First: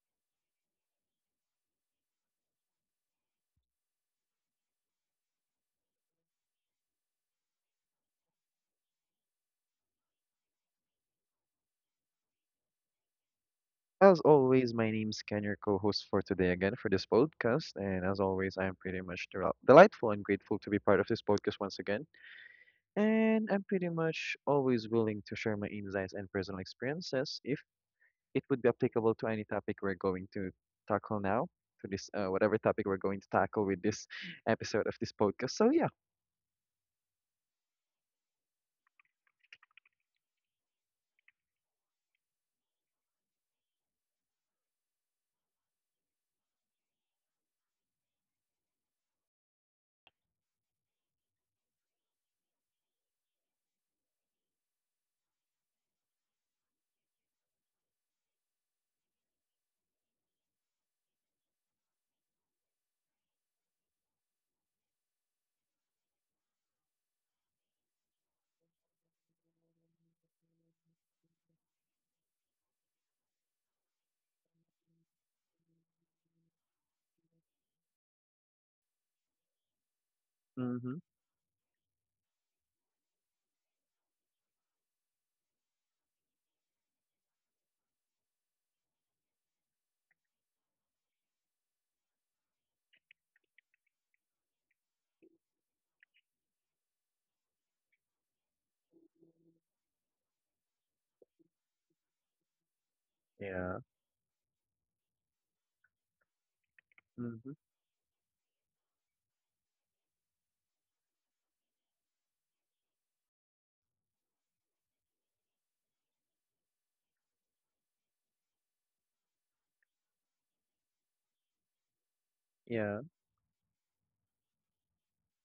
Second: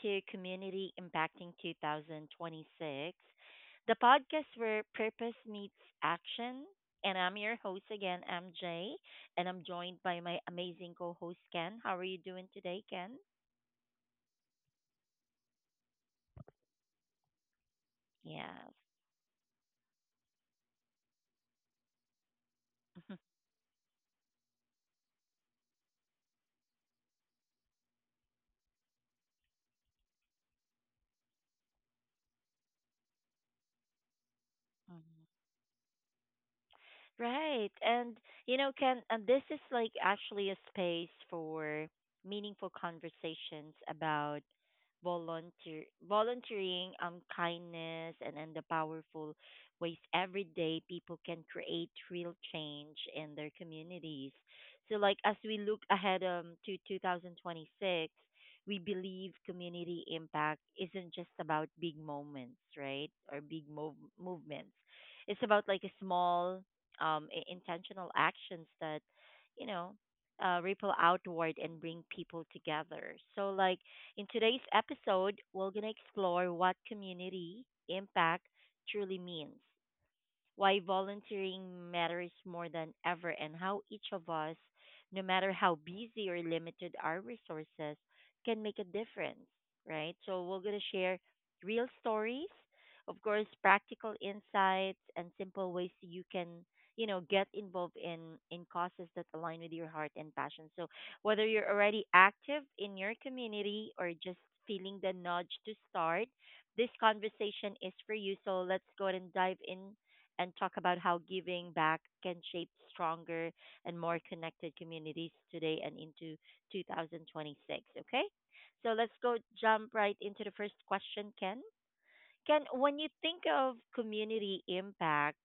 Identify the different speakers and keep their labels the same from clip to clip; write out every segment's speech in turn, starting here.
Speaker 1: to Community Impacting 2026, the podcast where purpose meets action. And I'm your host again, MJ, and I'm joined by my amazing co host, Ken. How are you doing today, Ken?
Speaker 2: As always, my name's Ken, your co-host for today again for this podcast. And as always,
Speaker 1: Yes.
Speaker 2: I'm pretty much delightful and grateful to be part of this podcast once again. And I'm pretty much always willing to share my insights and personal experiences if it would be applicable to any topic we're going to tackle now, to this whatever topic we're going to tackle with this episode of this podcast. So yeah.
Speaker 1: Right. And you know, can and this is like actually a space for meaningful conversations about volunteering, kindness and the powerful ways every day people can create real change in their communities. So like as we look ahead to 2026, we believe community impact isn't just about big moments, right? Or big movements. It's about like a small intentional actions that, you know, ripple outward and bring people together. So, like in today's episode, we're going to explore what community impact truly means, why
Speaker 2: Mm-hmm.
Speaker 1: volunteering matters more than ever, and how each of us, no matter how busy or limited our resources, can make a difference, right? So, we're going to share real stories, of course, practical insights, and simple ways you can. You know, get involved in causes that align with your heart and passion. So, whether you're already active in your
Speaker 2: Yeah.
Speaker 1: community or just feeling the nudge to start, this
Speaker 2: Mm-hmm.
Speaker 1: conversation is for you. So let's go ahead and dive in and talk about how giving back can shape stronger and more connected communities today and into 2026. Okay, so let's go jump right into the first question, Ken. Ken, when
Speaker 2: Yeah.
Speaker 1: you think of community impact,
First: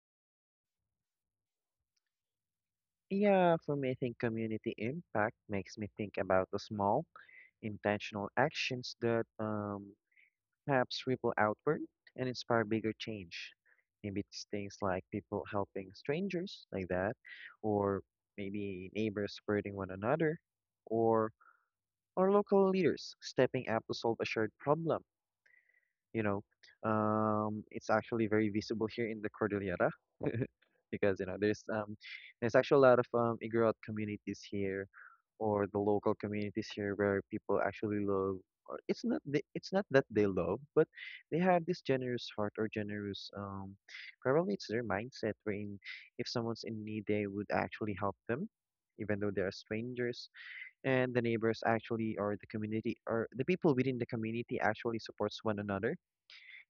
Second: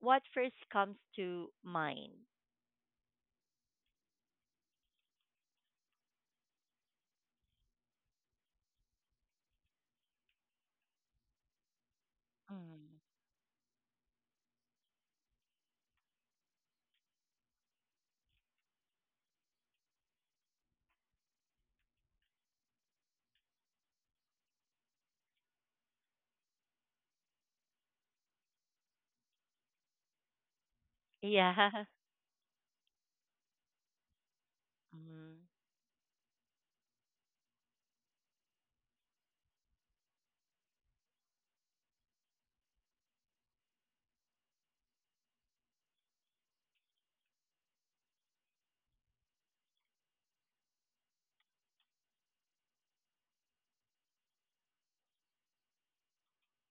Speaker 1: what first comes to mind?
Speaker 2: Yeah, for me, I think community impact makes me think about the small, intentional actions that perhaps ripple outward and inspire bigger
Speaker 1: Mm.
Speaker 2: change. Maybe it's things like people helping strangers, like that, or maybe neighbors supporting one another, or local leaders stepping up to solve a shared problem, you know, it's actually very visible here in the Cordillera because you know
Speaker 1: Yeah.
Speaker 2: there's actually a lot of Igorot communities here,
Speaker 1: Mm-hmm.
Speaker 2: or the local communities here where people actually love. Or it's not that they love, but they have this generous heart or generous probably it's their mindset. Wherein if someone's in need, they would actually help them, even though they are strangers. And the neighbors actually, or the community, or the people within the community actually supports one another,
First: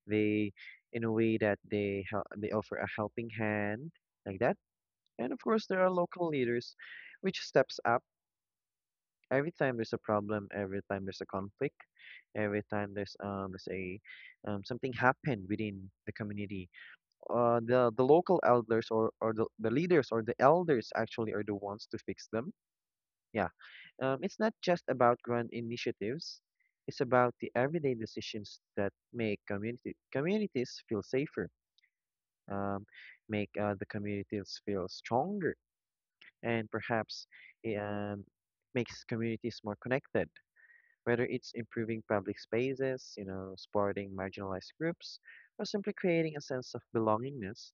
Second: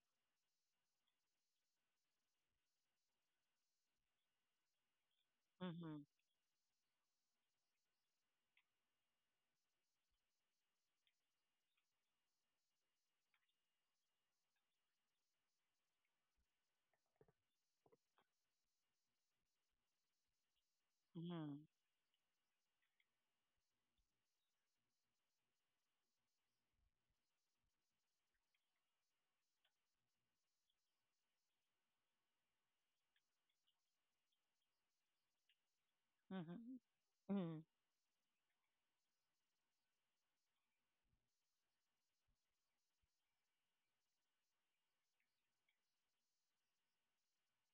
Speaker 2: they in a way that they help, they offer a helping hand like that. And of course there are local leaders which steps up every time there's a problem, every time there's a conflict, every time there's let's say something happened within the community, the local elders or the leaders or the elders actually are
Speaker 1: Mm-hmm.
Speaker 2: the ones to fix them. Yeah, it's not just about grand initiatives, it's about the everyday decisions that make community communities feel safer, um, make the communities feel stronger
Speaker 1: Mm-hmm.
Speaker 2: and perhaps
Speaker 1: Mm-hmm. Mm-hmm.
Speaker 2: it makes communities more connected, whether it's improving public spaces, you know, supporting marginalized groups, or simply creating a sense of belongingness.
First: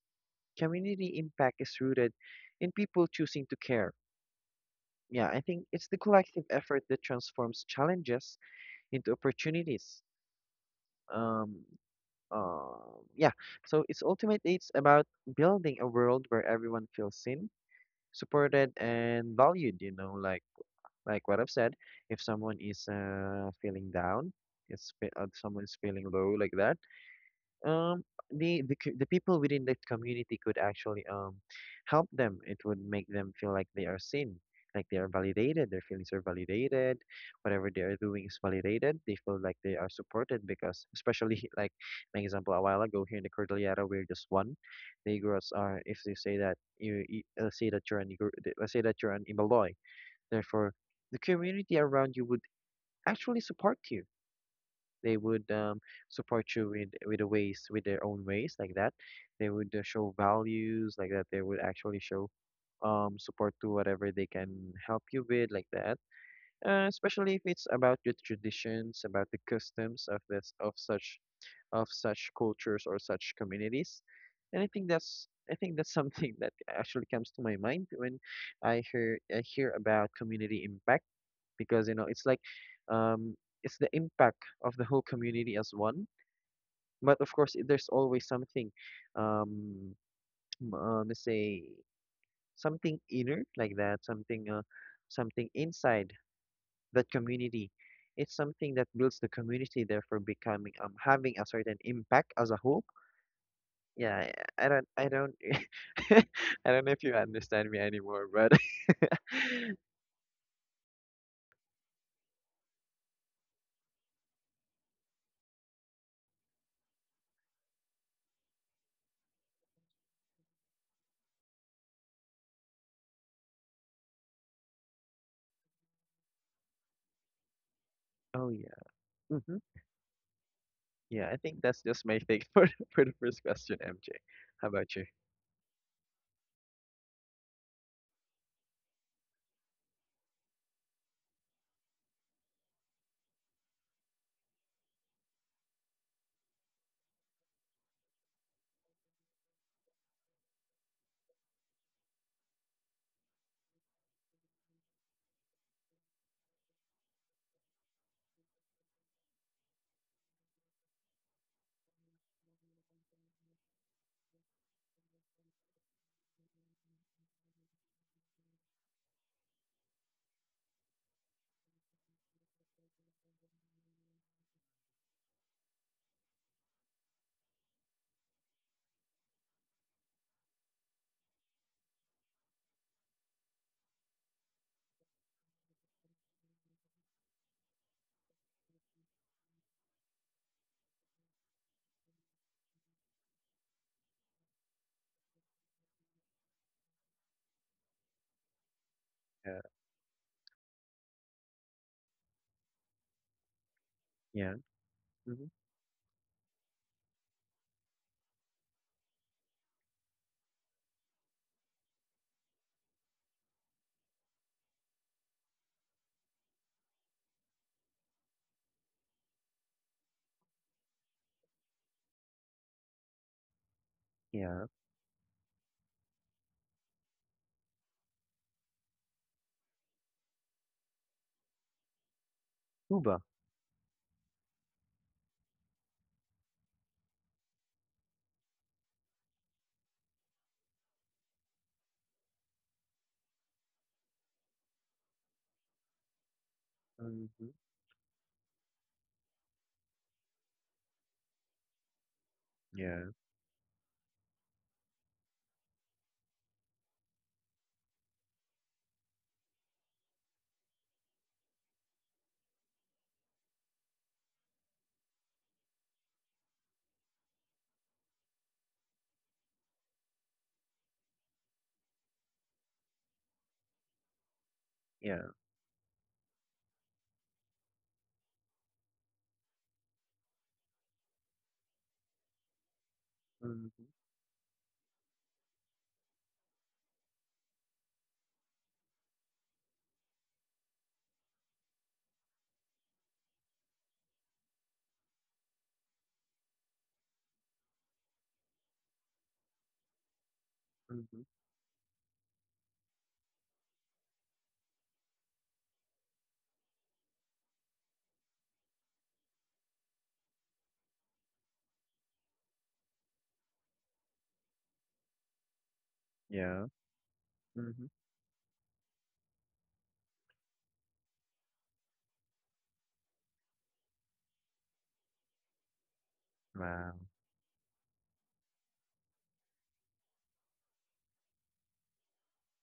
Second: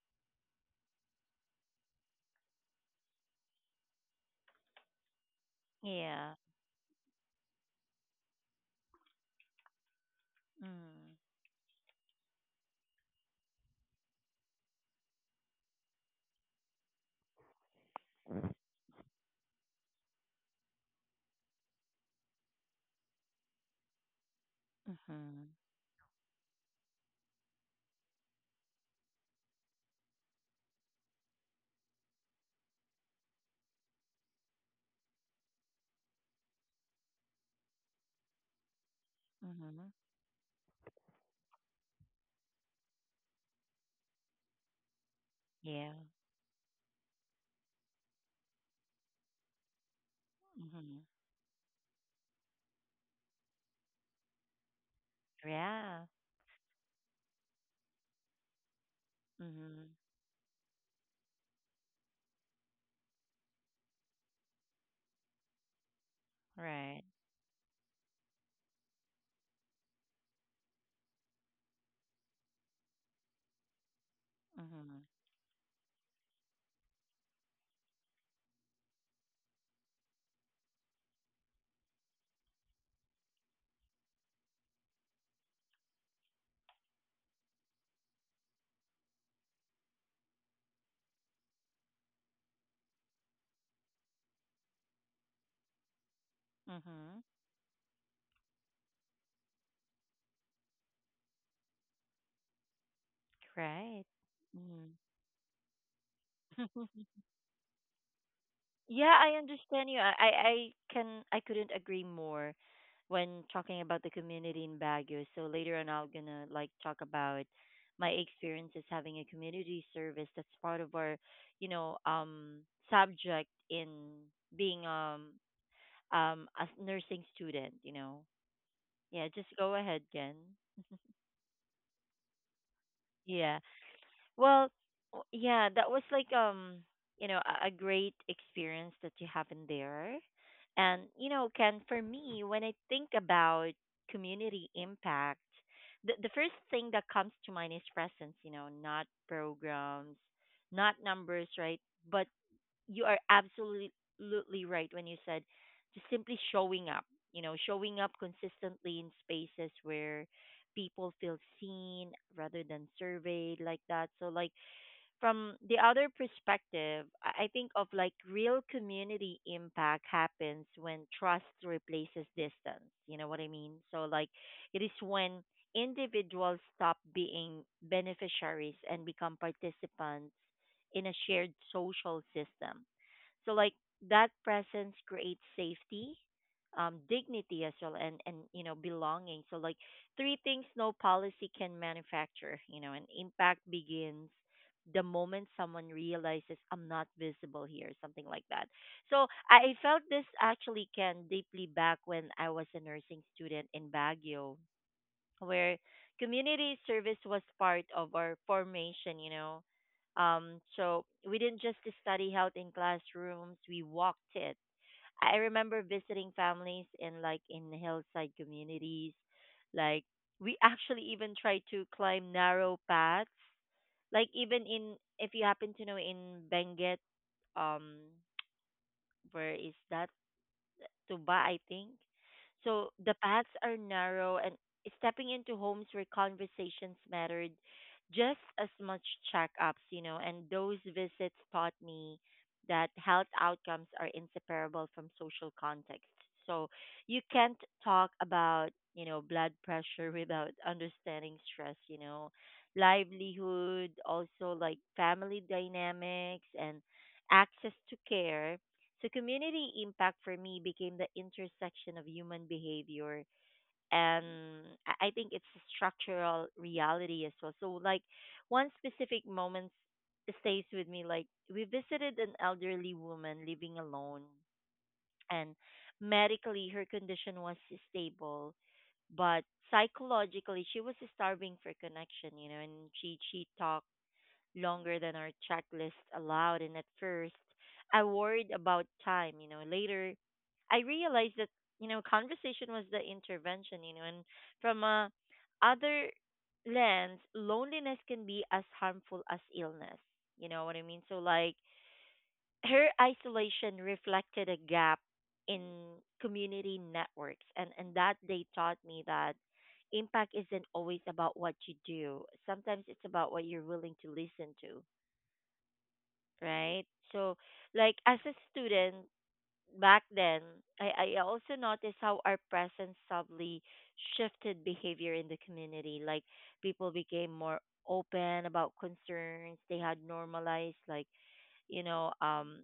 Speaker 2: Community impact is rooted in people choosing to care. Yeah, I think it's the
Speaker 1: Yeah.
Speaker 2: collective effort that transforms challenges into opportunities.
Speaker 1: Mm.
Speaker 2: Um, uh, yeah, so it's ultimately it's about building a world where everyone feels seen, supported and valued, you know, like what I've said, if someone is feeling down, if
Speaker 1: Mm-hmm.
Speaker 2: someone's feeling low like that, um the people within that community could actually help them. It would make them feel like they are seen, like they are validated, their feelings are validated, whatever they are doing is validated. They feel like they
Speaker 1: Mm-hmm.
Speaker 2: are supported because, especially like my example a while ago here in the Cordillera, we're just one. Negroes are
Speaker 1: Yeah.
Speaker 2: if they say that you let's say that you're an Negro, let's say that you're an Imbaloy, therefore
Speaker 1: Mm-hmm.
Speaker 2: the community around you would actually support you, they would
Speaker 1: Yeah.
Speaker 2: support you with the ways with their own ways like that. They would
Speaker 1: Mm-hmm.
Speaker 2: show values like that. They would actually show support to whatever they can help you with like that.
Speaker 1: Right.
Speaker 2: Especially if it's about your traditions, about the customs of this of such cultures or such communities. And
Speaker 1: Mhm.
Speaker 2: I think that's something that actually comes to my mind when I hear about community impact, because you know it's like um, it's the impact of the whole community as one. But of course, there's always something, um, let's say something inner like that, something something inside that
Speaker 1: Mhm.
Speaker 2: community. It's something that builds the community, therefore becoming having a certain impact as a whole.
Speaker 1: Right.
Speaker 2: Yeah, I I don't
Speaker 1: Mhm.
Speaker 2: I don't I don't know if you understand me anymore, but
Speaker 1: Yeah, I understand you. I can I couldn't agree more when talking about the community in Baguio. So later on, I'm gonna like talk about my experiences having a community service. That's part of our, you know, subject in being a nursing student. You know.
Speaker 2: oh yeah,
Speaker 1: Yeah. Just
Speaker 2: hmm
Speaker 1: go ahead, Jen.
Speaker 2: yeah. I think that's just my take for the first
Speaker 1: Yeah.
Speaker 2: question, MJ.
Speaker 1: Well,
Speaker 2: How about you?
Speaker 1: yeah, that was like you know, a great experience that you have in there. And you know, Ken, for me, when I think about community impact, the first thing that comes to mind is presence, you know, not programs, not numbers, right? But you are absolutely right when you said just simply showing up, you know, showing up consistently in spaces where people feel seen rather than surveyed like that. So, like, from the other perspective, I think of like real community impact happens when trust replaces distance. You know what I mean? So, like, it is when individuals stop being beneficiaries and become participants in a shared social system. So like that presence creates safety, dignity as well, and you know belonging. So like three things no policy can manufacture. You know, and impact begins the moment someone realizes I'm not visible here, something like that. So
Speaker 2: Yeah,
Speaker 1: I felt this actually can deeply back when I was a nursing student in
Speaker 2: yeah,
Speaker 1: Baguio
Speaker 2: mhm,
Speaker 1: where community service was part of our formation, you know. So we didn't just study health in classrooms, we walked it. I remember visiting families in in hillside communities. Like we actually even tried to climb narrow paths. Like even
Speaker 2: yeah.
Speaker 1: in, if you happen to know in Benguet, um where is that? Tuba, I think. So the
Speaker 2: Cuba.
Speaker 1: paths are narrow, and stepping into homes where conversations mattered just as much checkups, you know, and those visits taught me that health outcomes are inseparable from social context. So you
Speaker 2: Mhm,
Speaker 1: can't talk about, you know, blood pressure without understanding stress, you know,
Speaker 2: yeah,
Speaker 1: livelihood, also like family dynamics and access to care. So community impact for me became the intersection of human behavior and, I think it's a structural reality as well. So like one specific moment stays with me. Like we visited an elderly woman living alone,
Speaker 2: yeah.
Speaker 1: and medically her condition was stable, but psychologically she was starving for connection, you know. And she
Speaker 2: Mhm,
Speaker 1: talked longer than our checklist allowed. And at first, I worried about time. You know, later, I realized that you know conversation was the intervention. You know, and from a other lens, loneliness can be as harmful as illness. You know what I mean? So
Speaker 2: mhm,
Speaker 1: like her isolation reflected a gap in community networks, and that they taught me that impact isn't always about what you do. Sometimes it's about what you're willing to listen to,
Speaker 2: yeah.
Speaker 1: right? So,
Speaker 2: Mhm.
Speaker 1: like as a student back then, I also noticed how our presence subtly shifted behavior in the community. Like people
Speaker 2: Wow.
Speaker 1: became more open about concerns they had normalized, like you know, um,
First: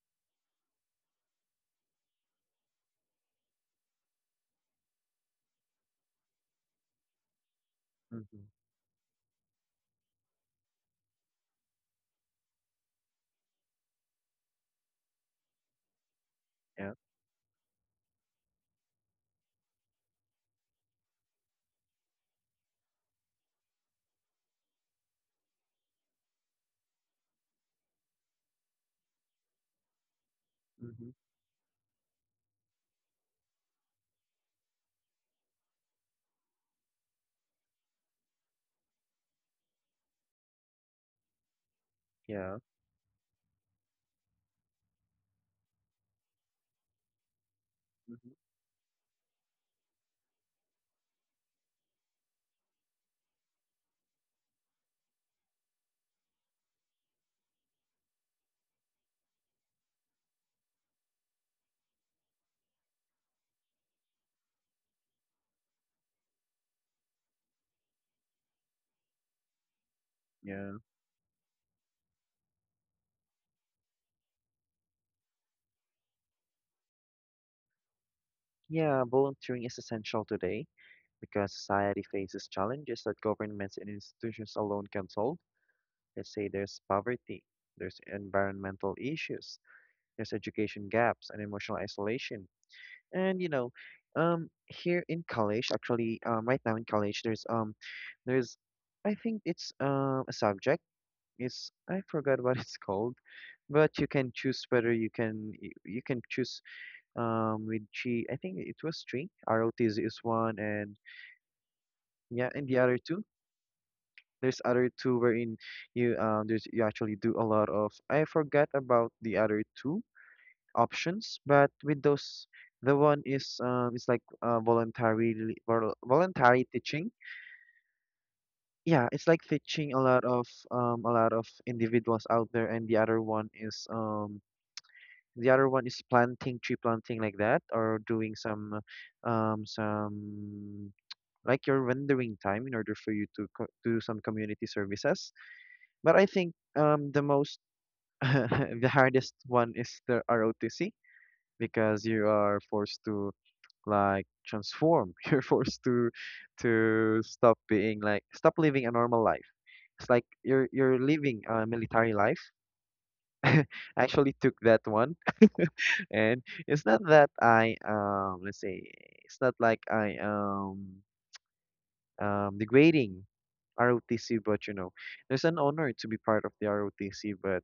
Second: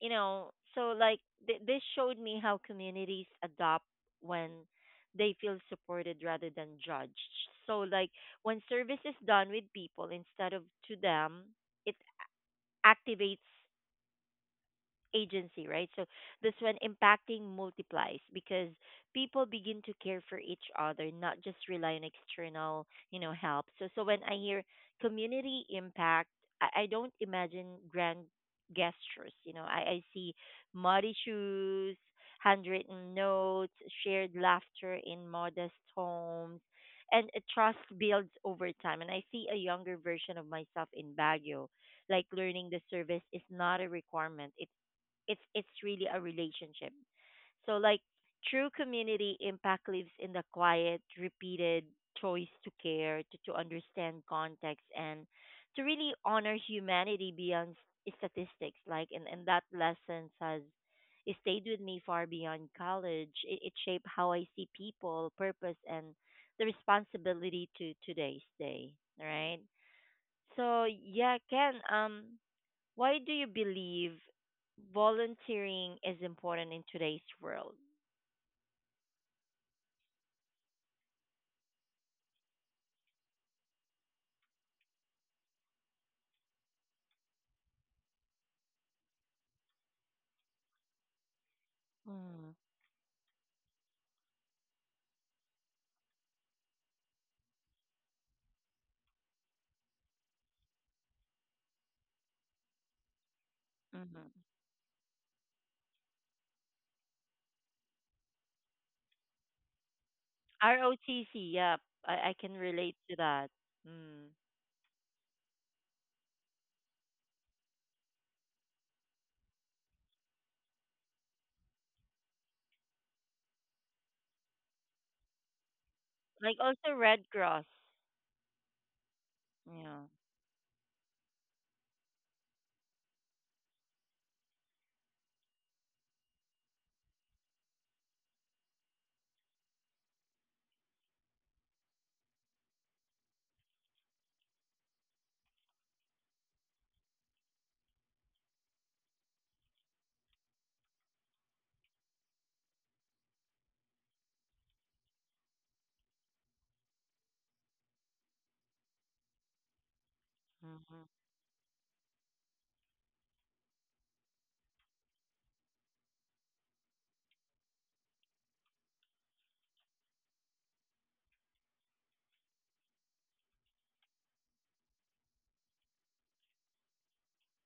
Speaker 1: So like this showed me how communities adopt when they feel supported rather than judged. So like
Speaker 2: Mhm,
Speaker 1: when service is done with people instead of to them, it activates agency, right? So this one
Speaker 2: yeah.
Speaker 1: impacting multiplies because people begin to care for each other, not just rely on external, you know, help. So so when I hear community impact, I don't imagine grand gestures. You know, I see
Speaker 2: Mhm,
Speaker 1: muddy shoes, handwritten notes, shared laughter in modest homes. And a trust builds over time. And I see a younger version of myself in Baguio like
Speaker 2: yeah.
Speaker 1: learning the service is not a requirement. It's really a relationship. So like
Speaker 2: Mhm,
Speaker 1: true community impact lives in the quiet, repeated choice to care, to understand context and to really honor humanity beyond statistics. Like and that lesson has it stayed with me far beyond college. It shaped how I see people, purpose and the responsibility to today's day. Right?
Speaker 2: yeah.
Speaker 1: So yeah, Ken, why do you believe volunteering is important in today's world?
Speaker 2: Yeah, volunteering is essential today because society faces challenges that governments and institutions alone can solve. Let's say there's poverty, there's environmental issues, there's education gaps and emotional isolation.
Speaker 1: Mm,
Speaker 2: And you know, here in college, actually, right now in college, There's, I think it's a subject. It's I forgot what it's called, but you
Speaker 1: mhm.
Speaker 2: can choose whether you can choose with three. I think it was three. ROTZ is one, and
Speaker 1: ROTC, yep, I
Speaker 2: yeah,
Speaker 1: can
Speaker 2: and the
Speaker 1: relate
Speaker 2: other
Speaker 1: to
Speaker 2: two.
Speaker 1: that. Mm.
Speaker 2: There's other two wherein you actually do a lot of. I forgot about the other two options, but with those, the one is it's like
Speaker 1: Like
Speaker 2: voluntary
Speaker 1: also
Speaker 2: teaching,
Speaker 1: Red Cross.
Speaker 2: yeah, it's like fetching
Speaker 1: Yeah.
Speaker 2: a lot of individuals out there, and the other one is planting, tree planting like that, or doing some like your rendering time in order for you to do some community services. But I think the most the hardest one is the ROTC because you are forced to like transform. You're forced to stop being, like, stop living a normal life, it's like you're
Speaker 1: Mhm.
Speaker 2: living a military life. I actually took that one, and it's not that I let's say it's not like I degrading ROTC, but you know, there's an honor to be part of the ROTC, but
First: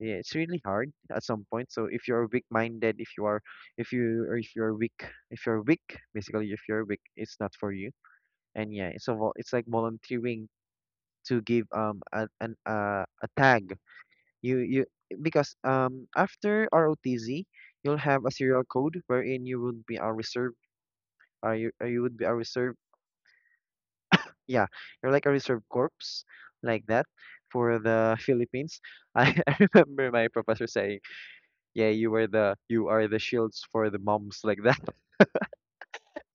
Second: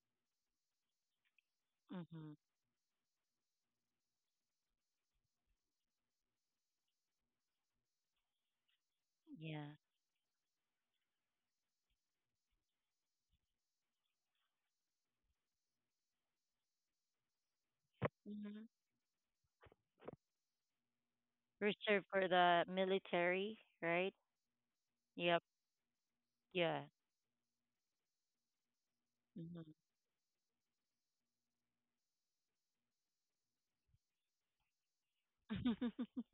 Speaker 2: yeah, it's really hard at some point. So if you're
Speaker 1: Mhm.
Speaker 2: weak-minded, if you're weak, basically if you're weak, it's not for you. And yeah, it's like
Speaker 1: Yeah.
Speaker 2: volunteering to give a tag. You because after ROTZ, you'll have a serial
Speaker 1: Mhm.
Speaker 2: code wherein you would be a reserve. You
Speaker 1: Reserved
Speaker 2: would be
Speaker 1: for
Speaker 2: a
Speaker 1: the
Speaker 2: reserve.
Speaker 1: military, right?
Speaker 2: Yeah, you're like a
Speaker 1: Yep.
Speaker 2: reserve corpse
Speaker 1: Yeah.
Speaker 2: like that, for the Philippines.
Speaker 1: Mhm.
Speaker 2: I remember my professor saying, "Yeah, you are the shields for the bombs, like that.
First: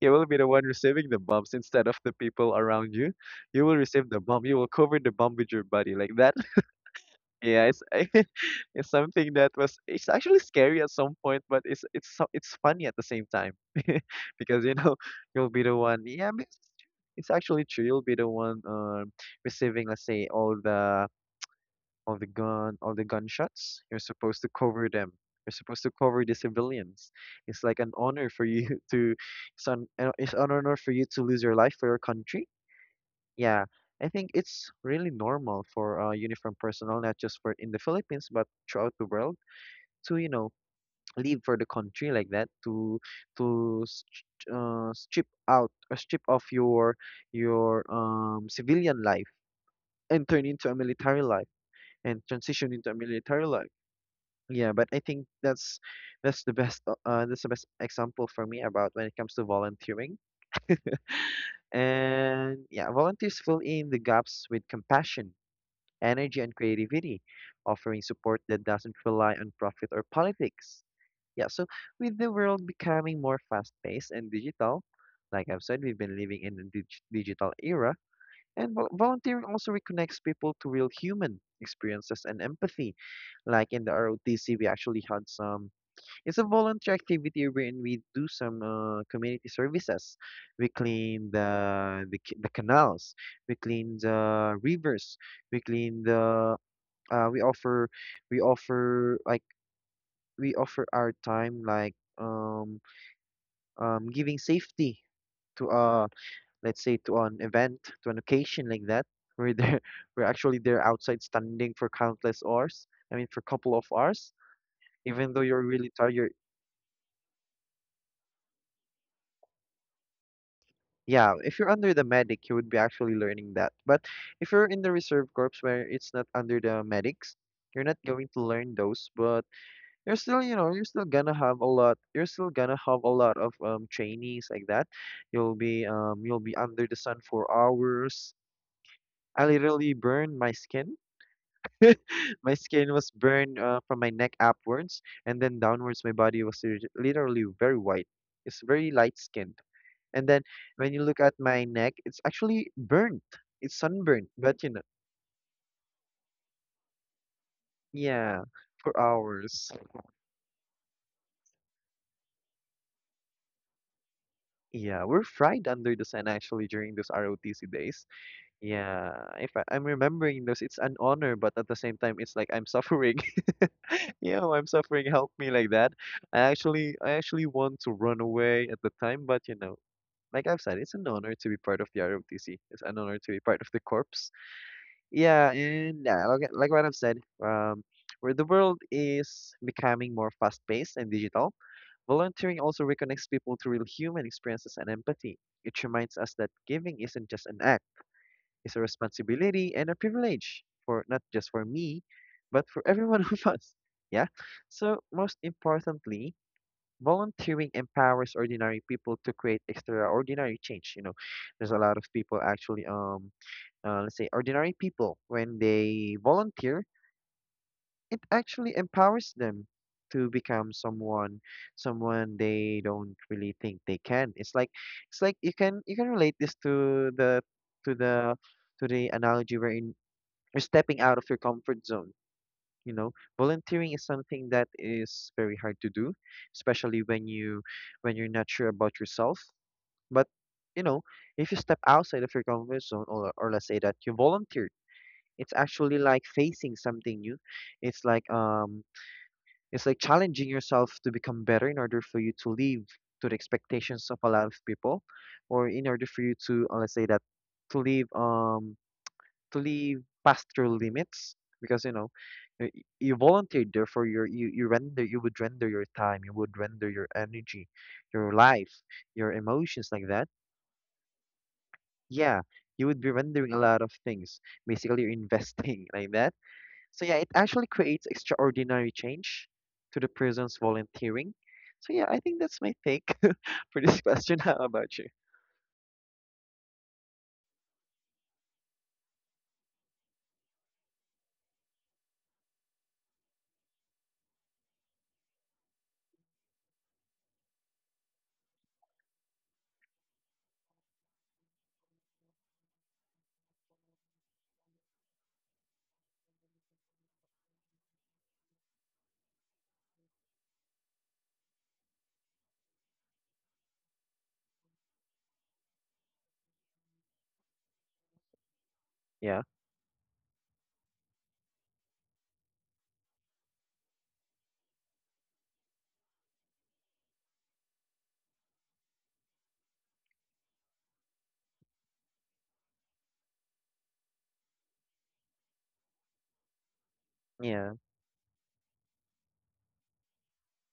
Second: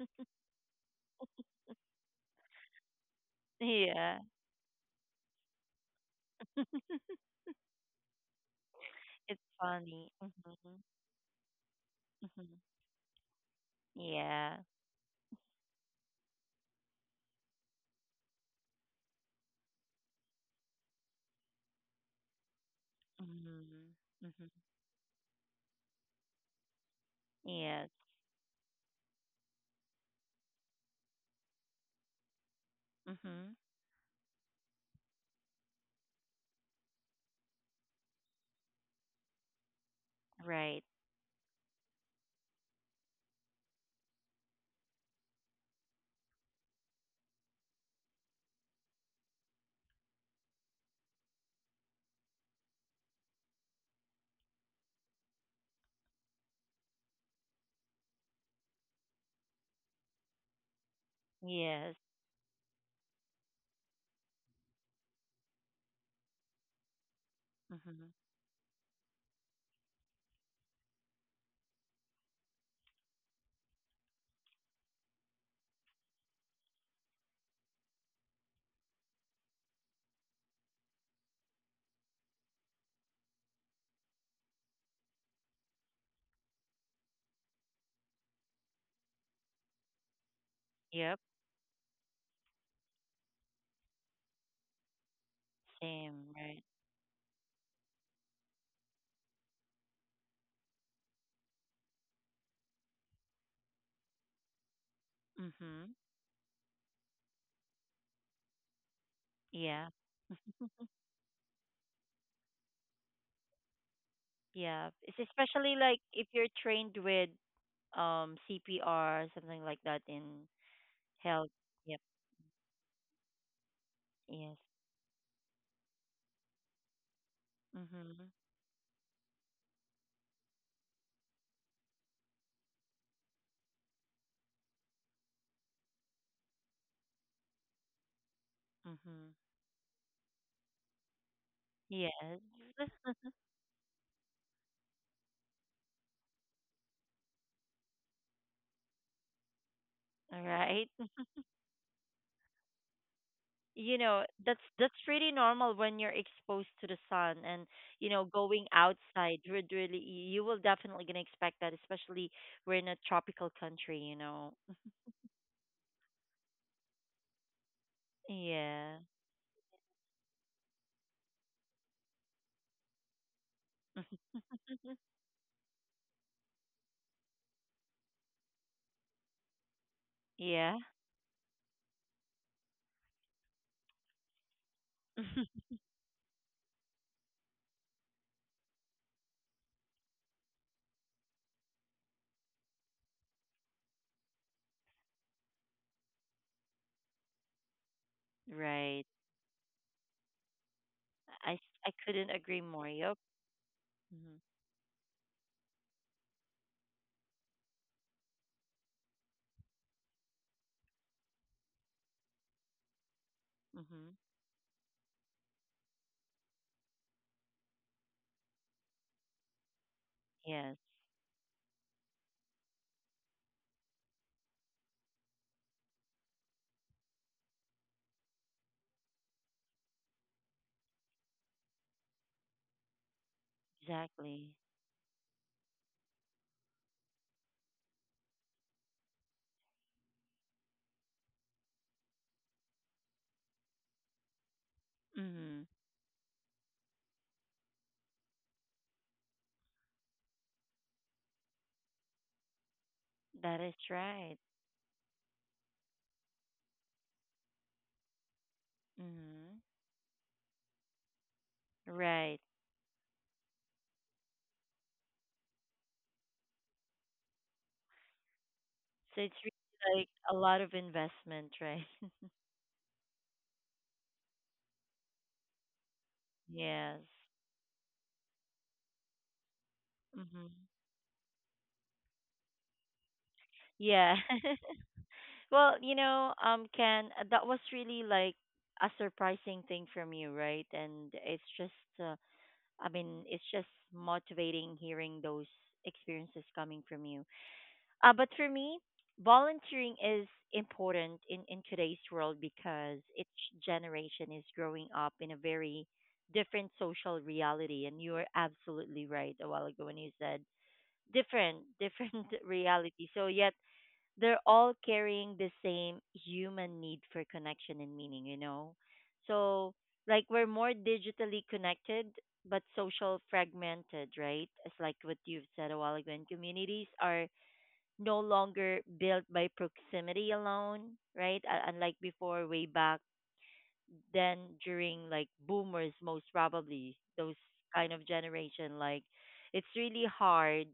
Speaker 2: You will be the one receiving the bombs instead of the people around you. You will receive
Speaker 1: Yeah.
Speaker 2: the bomb. You will cover the bomb with your body, like that." Yeah, it's
Speaker 1: It's
Speaker 2: it's
Speaker 1: funny.
Speaker 2: actually
Speaker 1: Mhm.
Speaker 2: scary at some point, but it's
Speaker 1: Mhm.
Speaker 2: funny at the same time
Speaker 1: Yeah.
Speaker 2: because you know you'll be the one. Yeah, I mean, it's actually true. You'll be the one receiving, let's say, all the gun all the gunshots.
Speaker 1: Mhm.
Speaker 2: You're supposed to
Speaker 1: Mhm.
Speaker 2: cover them. You're supposed to cover the civilians. It's like
Speaker 1: Yes.
Speaker 2: an honor for you to, it's an honor for you to lose your life for your country.
Speaker 1: Mhm.
Speaker 2: Yeah, I think it's really normal for uniform personnel, not just for in the Philippines, but throughout the world, to you know
Speaker 1: Right.
Speaker 2: leave for the country like that, to st strip out or strip off your civilian life and turn into a military life and transition into a military life. Yeah, but I think that's that's the best example for me about when it comes to volunteering.
Speaker 1: Yes.
Speaker 2: And yeah, volunteers fill in the gaps with compassion, energy, and creativity, offering
Speaker 1: Mhm.
Speaker 2: support that doesn't rely on profit or politics. Yeah, so with the world becoming more fast-paced and digital, like I've said, we've been living in a digital era, and volunteering also reconnects people to real human experiences and empathy. Like in the ROTC, we actually had some. It's a volunteer activity wherein we do some community services. We
Speaker 1: Yep.
Speaker 2: clean the, the canals, we clean the rivers, we clean
Speaker 1: Same.
Speaker 2: the
Speaker 1: Right.
Speaker 2: uh we offer we offer like we offer our time like um giving safety to
Speaker 1: Mhm.
Speaker 2: let's say to an event, to an occasion like that. We're there
Speaker 1: Yeah.
Speaker 2: we're actually there outside standing for countless hours, I mean for a couple of hours,
Speaker 1: Yeah. It's
Speaker 2: even though you're
Speaker 1: especially
Speaker 2: really
Speaker 1: like
Speaker 2: tired.
Speaker 1: if
Speaker 2: You're
Speaker 1: you're trained with CPR something like that in
Speaker 2: Yeah,
Speaker 1: health.
Speaker 2: if you're under
Speaker 1: Yep.
Speaker 2: the medic you would be actually learning that, but if
Speaker 1: Yes.
Speaker 2: you're in the reserve corps where it's not under the medics, you're not going
Speaker 1: Mhm.
Speaker 2: to learn those, but you're still you know you're still gonna have a lot you're still gonna have a lot of trainees like that. You'll be under the sun for hours.
Speaker 1: Mhm.
Speaker 2: I literally burned my skin,
Speaker 1: Yes.
Speaker 2: my skin was burned from my neck upwards, and then downwards my body was literally very white, it's very light skinned, and then
Speaker 1: Right.
Speaker 2: when you look at my neck it's actually burnt, it's
Speaker 1: You know
Speaker 2: sunburned, but you know,
Speaker 1: that's pretty normal when you're exposed to the sun, and you know
Speaker 2: yeah,
Speaker 1: going
Speaker 2: for
Speaker 1: outside would
Speaker 2: hours,
Speaker 1: really, you will definitely gonna expect that, especially we're in a tropical country, you know.
Speaker 2: yeah, we're fried under the sun actually during those ROTC days.
Speaker 1: Yeah.
Speaker 2: Yeah, if I'm remembering those, it's an honor, but at the same time, it's like I'm suffering.
Speaker 1: Mm-hmm.
Speaker 2: Yeah, I'm suffering. Help me like that. I actually want to run away at the time, like I've
Speaker 1: Yeah.
Speaker 2: said, it's an honor to be part of the ROTC. It's an honor to be part of the corps. Yeah, and yeah, like what I've said, um, where the world is becoming more fast-paced and digital, volunteering also reconnects people to real human experiences and empathy. It reminds us that giving isn't just an act, is a
Speaker 1: Right.
Speaker 2: responsibility and a privilege for not just
Speaker 1: I,
Speaker 2: for
Speaker 1: I
Speaker 2: me,
Speaker 1: couldn't agree
Speaker 2: but for
Speaker 1: more.
Speaker 2: every
Speaker 1: Yep.
Speaker 2: one of us. Yeah.
Speaker 1: Mm-hmm.
Speaker 2: So most importantly, volunteering empowers ordinary people to create extraordinary change. There's a lot of people actually,
Speaker 1: Mm-hmm.
Speaker 2: let's say ordinary people when they volunteer, it actually empowers them to become
Speaker 1: Yes,
Speaker 2: someone, someone they don't really think they can. It's like, it's like you can, you can relate this to the, to the to the analogy wherein you're stepping out of your comfort zone. You know, Volunteering is something
Speaker 1: exactly.
Speaker 2: that is very hard to do, especially when you, when you're not sure about yourself. But you know, if you step outside of your comfort zone, or let's say that you volunteer, it's
Speaker 1: Mm-hmm.
Speaker 2: actually like facing something new. It's like um, it's like challenging yourself to become better in order for you to live to the
Speaker 1: That is
Speaker 2: expectations of a
Speaker 1: right.
Speaker 2: lot of people, or in order for you to let's say that to live
Speaker 1: Mm-hmm.
Speaker 2: actually pass through limits because
Speaker 1: Right.
Speaker 2: you volunteered there for your, you render, you would render your time, you would render your energy, your life,
Speaker 1: So
Speaker 2: your
Speaker 1: it's
Speaker 2: emotions
Speaker 1: really
Speaker 2: like
Speaker 1: like
Speaker 2: that.
Speaker 1: a lot of investment, right?
Speaker 2: Yeah, you would be rendering a lot of things. Basically, you're investing like that.
Speaker 1: Yes.
Speaker 2: So yeah, it actually creates extraordinary change to the
Speaker 1: Mm-hmm.
Speaker 2: person's volunteering. So yeah, I think that's my take for this
Speaker 1: Yeah.
Speaker 2: question. How about you?
Speaker 1: Well, you know, Ken, that was really like a surprising thing from you, right? And it's just uh, I mean, it's just motivating hearing those experiences coming from you. But for me, volunteering is important in today's world because each generation is growing up in a very different social reality. And you are absolutely right a while ago when you said different reality. So, yet they're all carrying the same human need for connection and meaning, you know?
Speaker 2: Yeah,
Speaker 1: So, like, we're more digitally connected, but social fragmented, right? It's like what you've said a while ago. And communities are no longer built by proximity alone, right? Unlike before, way back than during like boomers, most probably those
Speaker 2: yeah,
Speaker 1: kind of generation. Like it's really hard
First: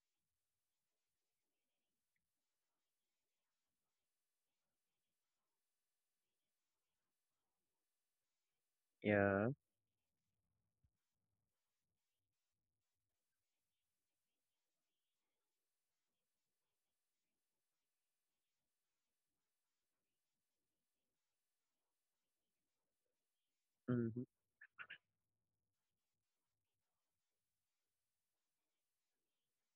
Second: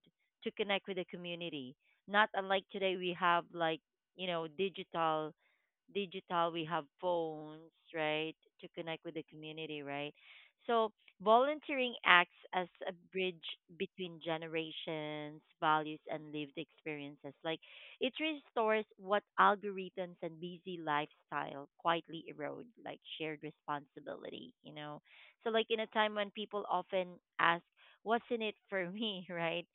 Speaker 1: to connect with the community, not unlike today. We have like, you know, digital, we have phones, right, to connect with the
Speaker 2: yeah,
Speaker 1: community, right? So volunteering acts as a bridge between generations, values, and lived experiences. Like it restores what algorithms and busy lifestyle quietly erode, like shared
Speaker 2: mm-hmm,
Speaker 1: responsibility, you know? So, like in a time when people often ask, what's in it for me, right?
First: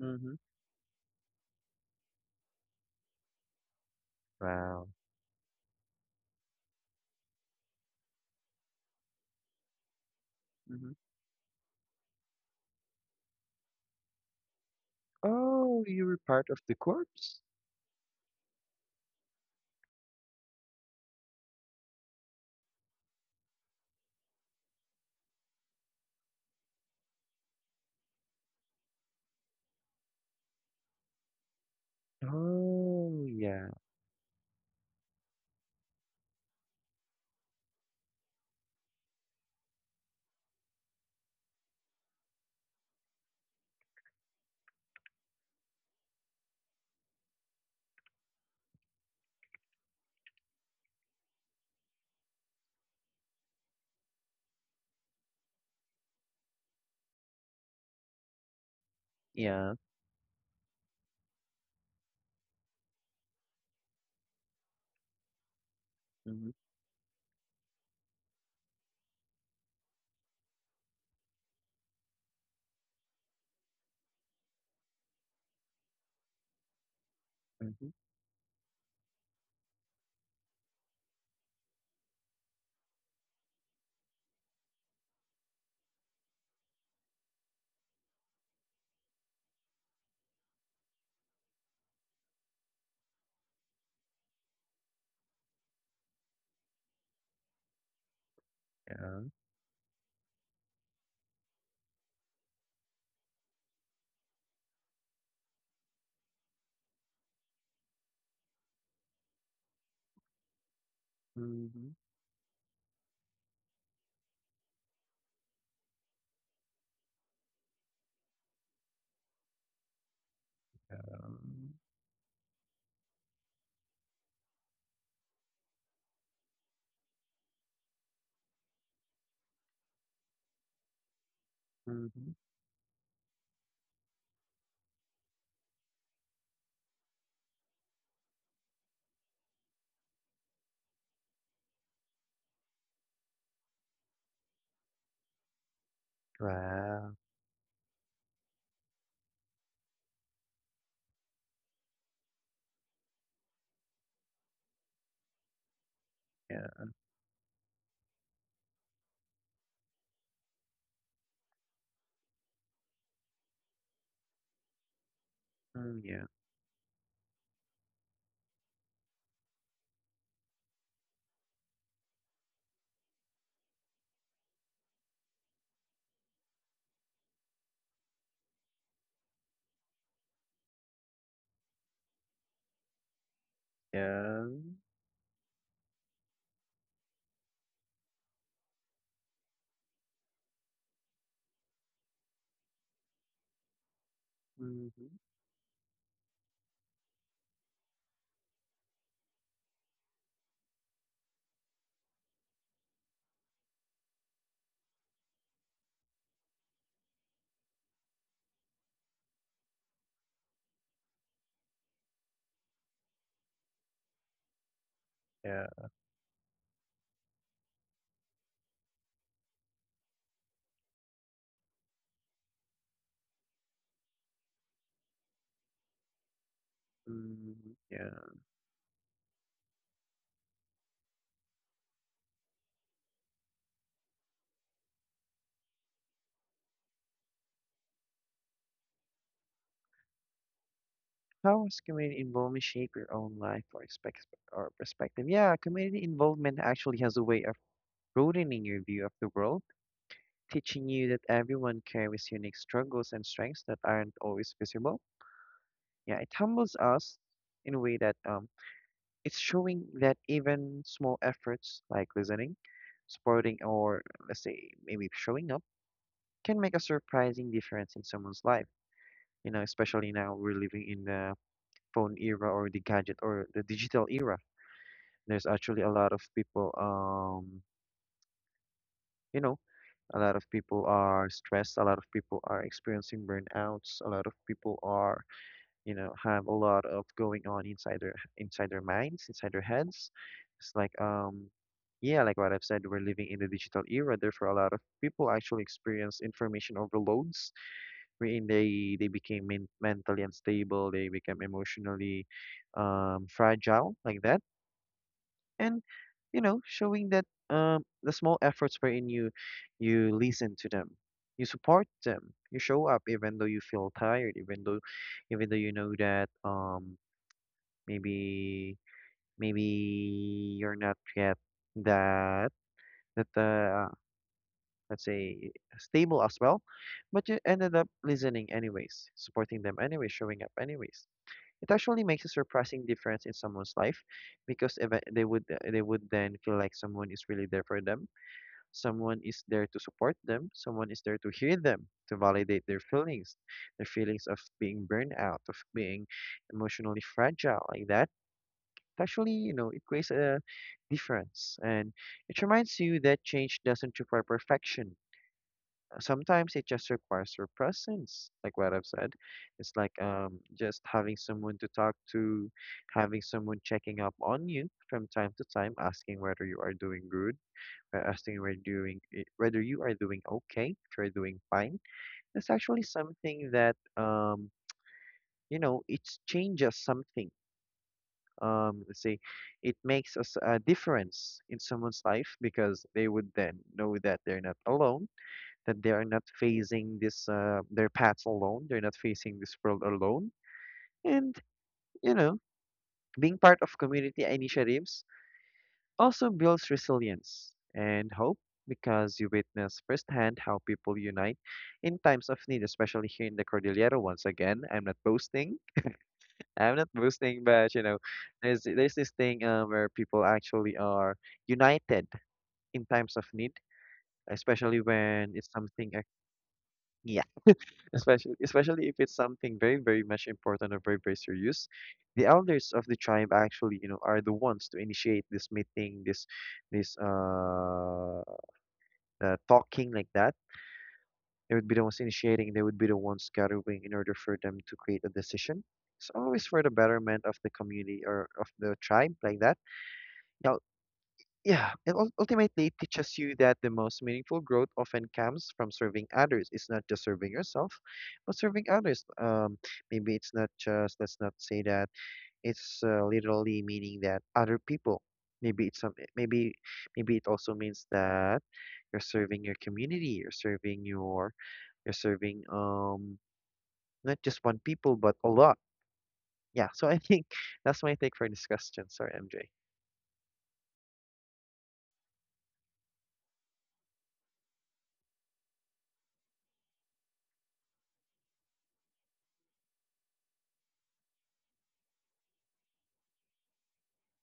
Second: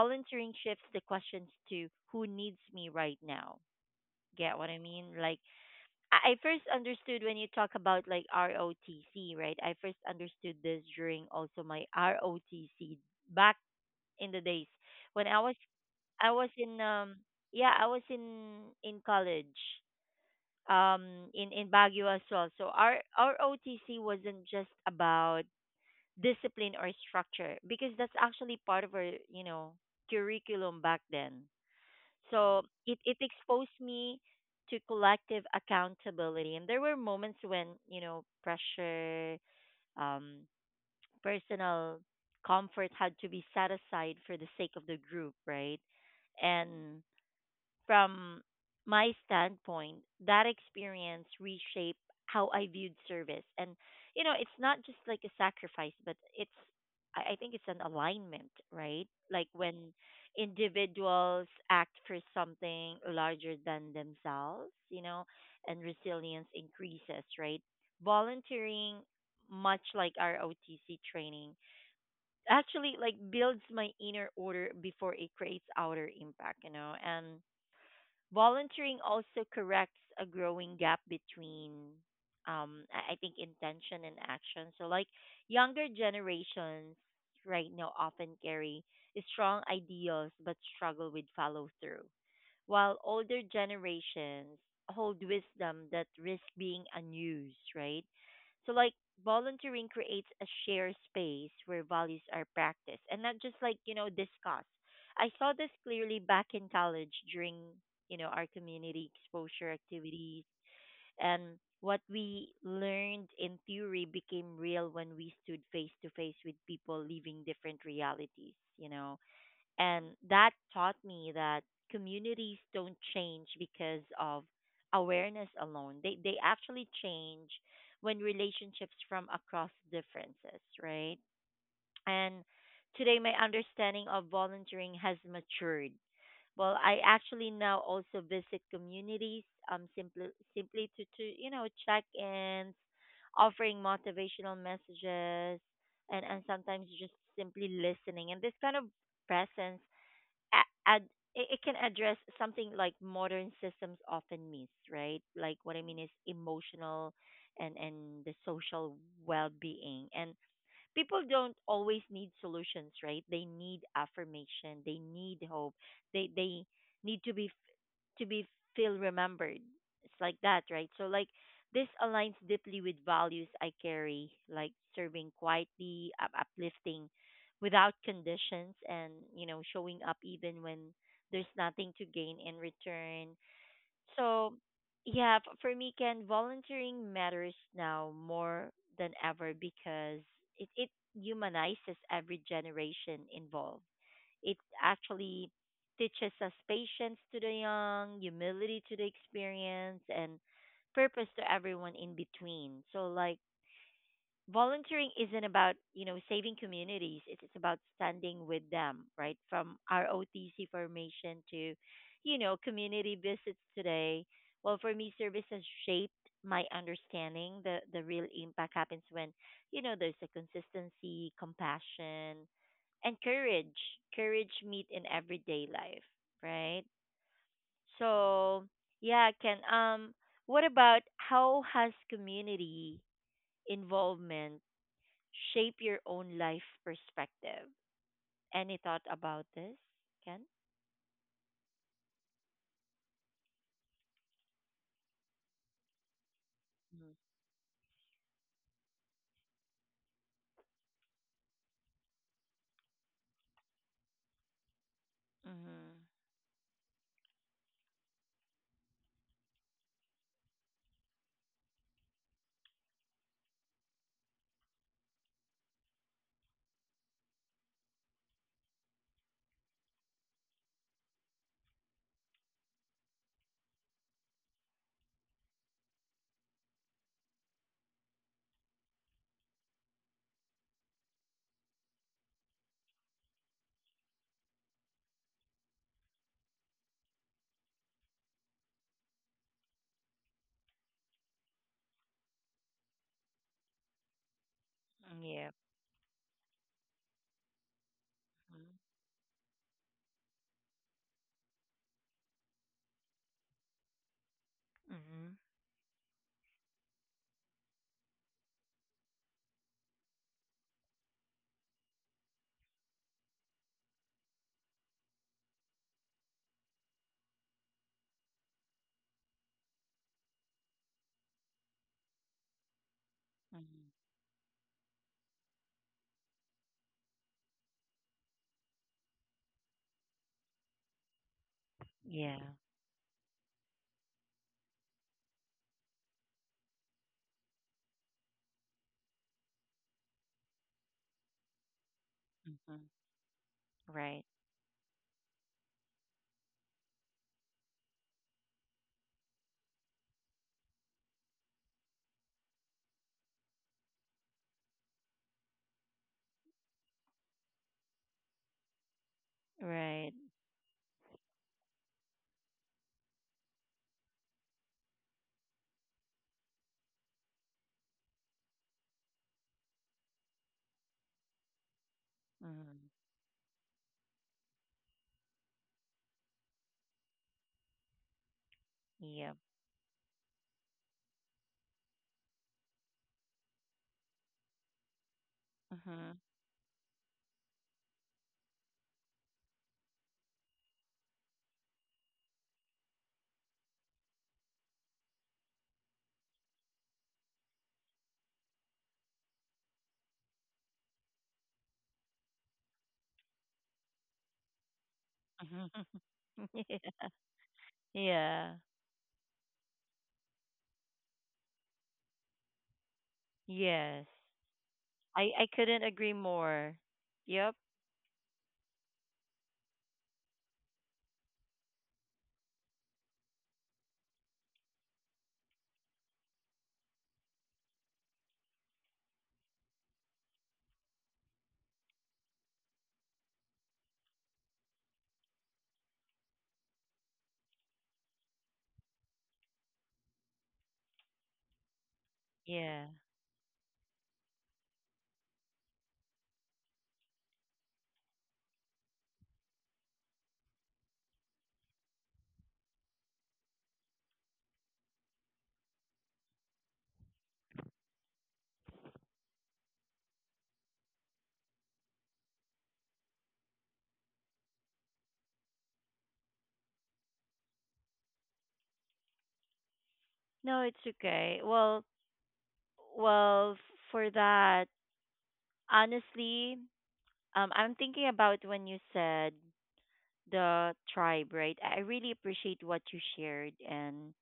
Speaker 2: mm-hmm.
Speaker 1: shifts the questions to who needs me right now. Get what I
Speaker 2: Wow.
Speaker 1: mean? Like, I first understood when you talk about like ROTC, right? I first understood this during also my ROTC back in the days when I was
Speaker 2: Oh, you were
Speaker 1: I
Speaker 2: part
Speaker 1: was
Speaker 2: of the
Speaker 1: in,
Speaker 2: corpse?
Speaker 1: yeah, I was in college in Baguio as well. So our ROTC wasn't just about discipline or structure because that's actually part of our, you know, curriculum back then. So it
Speaker 2: Oh, yeah,
Speaker 1: exposed me to collective accountability. And there were moments when, you know, pressure, um, personal comfort had to be set aside for the sake of the group, right? And from my standpoint, that experience reshaped how I viewed service. And, you know, it's not just like a sacrifice, but it's, I think it's an alignment, right? Like
Speaker 2: yeah.
Speaker 1: when individuals act for something larger than themselves, you know, and resilience
Speaker 2: Mm-hmm,
Speaker 1: increases, right? Volunteering, much like our OTC training, actually like builds my inner order before it creates outer impact, you know. And
Speaker 2: mm-hmm,
Speaker 1: volunteering also corrects a growing gap between, I think, intention and action. So, younger generations right now often carry strong ideals but struggle with follow through, while older generations hold wisdom that risk being unused, right? So, like,
Speaker 2: yeah.
Speaker 1: Volunteering creates a shared space where values are practiced and not just discussed. I saw this clearly back in college during, our community exposure activities, and
Speaker 2: Mm-hmm.
Speaker 1: what we learned in theory became real when we stood face to face with people living different realities, and that taught me that
Speaker 2: Um,
Speaker 1: communities don't change because of awareness alone. They actually change when relationships from across differences, right?
Speaker 2: mm-hmm.
Speaker 1: And today my understanding of volunteering has matured. Well, I actually now also visit communities um simply simply to check ins, offering motivational messages, and sometimes just
Speaker 2: Wow.
Speaker 1: simply listening. And this kind of presence a- ad- it can address something like modern systems often miss, right? Like what I mean is
Speaker 2: Yeah.
Speaker 1: emotional and the social well-being. And people don't always need solutions, right? They need affirmation, they need hope.
Speaker 2: Mm, yeah.
Speaker 1: They need to be, feel remembered. It's like that, right? So, this aligns deeply with values I carry, like serving quietly, uplifting without conditions, and, showing up even when there's nothing to gain in return.
Speaker 2: Yeah.
Speaker 1: So, yeah, for me, Ken, volunteering matters now more than ever because it humanizes every generation involved. It
Speaker 2: Mm-hmm.
Speaker 1: actually teaches us patience to the young, humility to the experience, and purpose to everyone in between. So, volunteering isn't about saving communities. It's about standing with them, right? From our ROTC formation to community visits today, well, for me, service has
Speaker 2: Yeah.
Speaker 1: shaped my understanding. The real impact happens when there's a consistency, compassion, and courage meet in everyday life, right?
Speaker 2: Mm-hmm. Yeah.
Speaker 1: So yeah, Ken, what about how has community involvement shape your own life perspective? Any thought about this, Ken?
Speaker 2: How has community involvement shaped your own life or expect or perspective? Yeah, community involvement actually has a way of broadening your view of the world, teaching you that everyone carries unique struggles and strengths that aren't always visible.
Speaker 1: Mm-hmm.
Speaker 2: Yeah, it humbles us in a way that, it's showing that even small efforts like listening, supporting, or let's say maybe showing up can make a surprising difference in someone's life. You know, especially now we're living in the phone era, or the gadget, or the digital era. There's actually a lot of people, you know, a lot of people are stressed, a lot of people are experiencing burnouts, a lot of people are, have a lot of going on inside their, minds, inside their heads. It's like yeah, like what I've said, we're living in the digital era, therefore a lot of people
Speaker 1: Yeah.
Speaker 2: actually experience information overloads wherein they became mentally unstable, they become emotionally fragile like that.
Speaker 1: Mm-hmm.
Speaker 2: And you know, showing that, the small efforts wherein you, listen to them, you support them, you show up even though you feel tired, even though you know that, maybe, maybe you're not yet, that that uh,
Speaker 1: Mm-hmm.
Speaker 2: let's say stable as well, but you ended up listening anyways, supporting them anyway, showing up anyways. It actually makes a
Speaker 1: Yeah.
Speaker 2: surprising difference in someone's life because they would, then feel like someone is really there for them, someone is there to support them, someone is there to hear them, to validate
Speaker 1: Mm-hmm.
Speaker 2: their
Speaker 1: Right.
Speaker 2: feelings of being burned out, of being emotionally fragile like that. Actually, you know, it creates a difference. And it reminds you that change doesn't require perfection. Sometimes it just requires your presence, like what I've said. It's like,
Speaker 1: Right.
Speaker 2: just having someone to talk to, having someone checking up on you from time to time, asking whether you are doing good, asking whether whether you are doing okay, if you're doing fine. That's
Speaker 1: Mm-hmm.
Speaker 2: actually something that, you know, it changes something, let's say,
Speaker 1: Yep.
Speaker 2: it makes us a difference in someone's life because they would then know that they're not alone, that they are
Speaker 1: Mm-hmm.
Speaker 2: not facing this their paths alone, they're not facing this world alone, and you know, being part of community initiatives also builds resilience and hope because you witness firsthand how people unite in times of need, especially here in the Cordillera. Once again, I'm not boasting,
Speaker 1: Mm-hmm.
Speaker 2: I'm not
Speaker 1: yeah.
Speaker 2: boosting, but you know,
Speaker 1: Yeah.
Speaker 2: there's this thing where people actually are united in times of need,
Speaker 1: Yes.
Speaker 2: especially when
Speaker 1: I
Speaker 2: it's
Speaker 1: couldn't
Speaker 2: something
Speaker 1: agree more.
Speaker 2: yeah,
Speaker 1: Yep.
Speaker 2: especially if it's something very, very much important or very, very serious. The elders of the tribe actually, you know, are the ones to initiate this meeting, this talking like that. They would be the ones initiating. They would be the ones gathering in order for them to create a decision. It's always for the betterment of the community or of the tribe like that. Yeah, and ultimately it
Speaker 1: Yeah.
Speaker 2: teaches you that the most meaningful growth often comes from serving others. It's not just serving yourself, but serving others. Maybe it's not just, let's not say that, it's literally meaning that other people. Maybe it's some, maybe, it also means that you're serving your community, you're serving your, you're serving not just one people but a lot. Yeah, so I think that's my take for this question. Sorry, MJ.
Speaker 1: No, it's okay. Well, well, f- for that, honestly, I'm thinking about when you said the tribe, right? I really appreciate what you shared, and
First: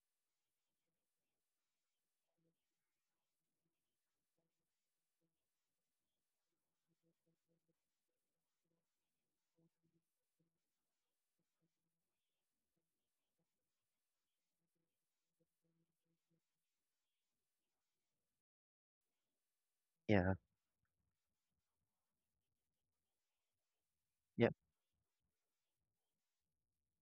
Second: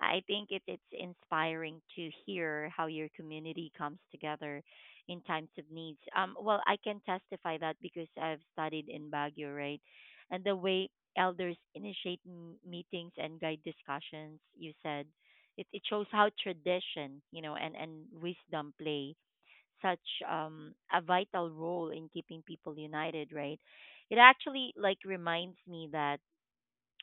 Speaker 1: I think it's inspiring to hear how your community comes together in times of needs. Well, I can testify that because I've studied in Baguio, right? And the way elders initiate meetings and guide discussions, you said, it shows how tradition, and, wisdom play such
Speaker 2: Yeah,
Speaker 1: a vital role in keeping people united, right? It
Speaker 2: yeah,
Speaker 1: actually like reminds me that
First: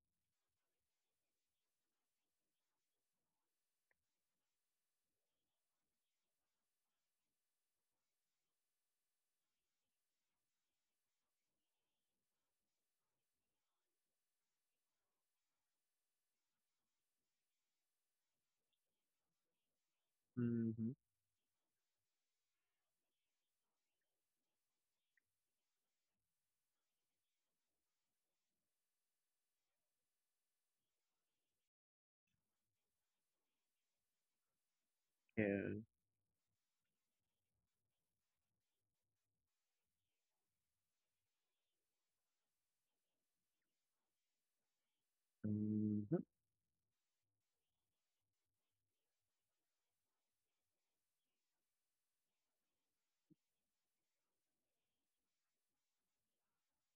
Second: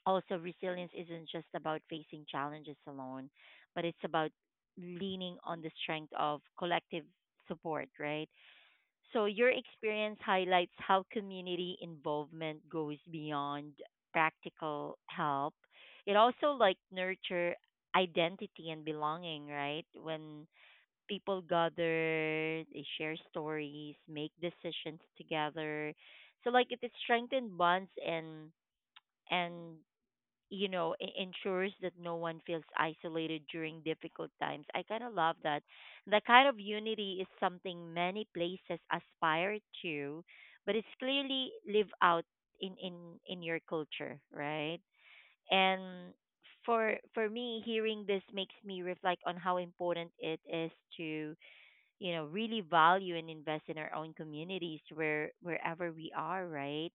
Speaker 1: also resilience isn't just about facing challenges alone, but it's about leaning on the strength of collective support, right? So your experience highlights how community involvement goes beyond practical help. It also like nurture identity and belonging, right? When
Speaker 2: mm-hmm.
Speaker 1: people gather, they share stories, make decisions together. So like it is strengthened bonds and and ensures that no one feels isolated during difficult times. I kind of love
Speaker 2: Yeah.
Speaker 1: that. The kind of unity is something many places aspire to, but it's clearly live out in in in your culture, right? And
Speaker 2: Mm.
Speaker 1: for me, hearing this makes me reflect on how important it is to really value and invest in our own communities, where wherever we are, right?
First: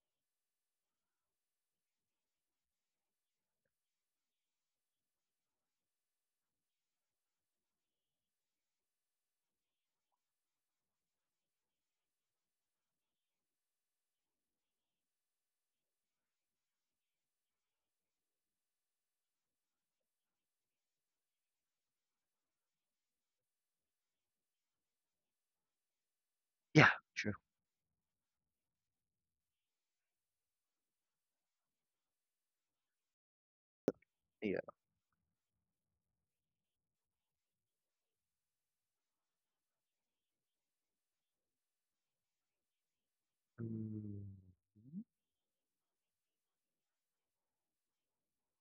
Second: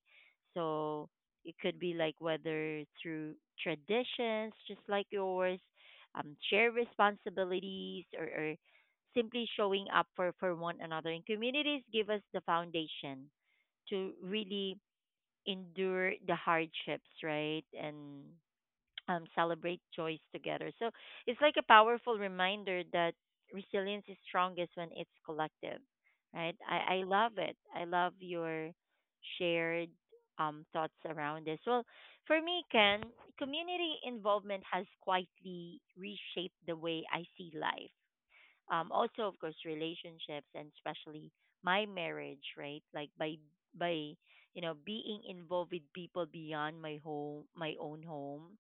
Speaker 1: So it could be like whether through traditions just like yours, share responsibilities, or, simply showing up for one another, and communities give us the foundation to really endure the hardships, right? And celebrate joys together. So it's like a powerful reminder that resilience is strongest when it's collective, right?
Speaker 2: Yeah,
Speaker 1: I
Speaker 2: true.
Speaker 1: love it. I love your shared thoughts around this. Well, for me, Ken, community involvement
Speaker 2: Yeah.
Speaker 1: has quietly reshaped the way I see life. Also, of course, relationships, and especially my marriage, right? Like by
Speaker 2: Mhm.
Speaker 1: being involved with people beyond my home, my own home,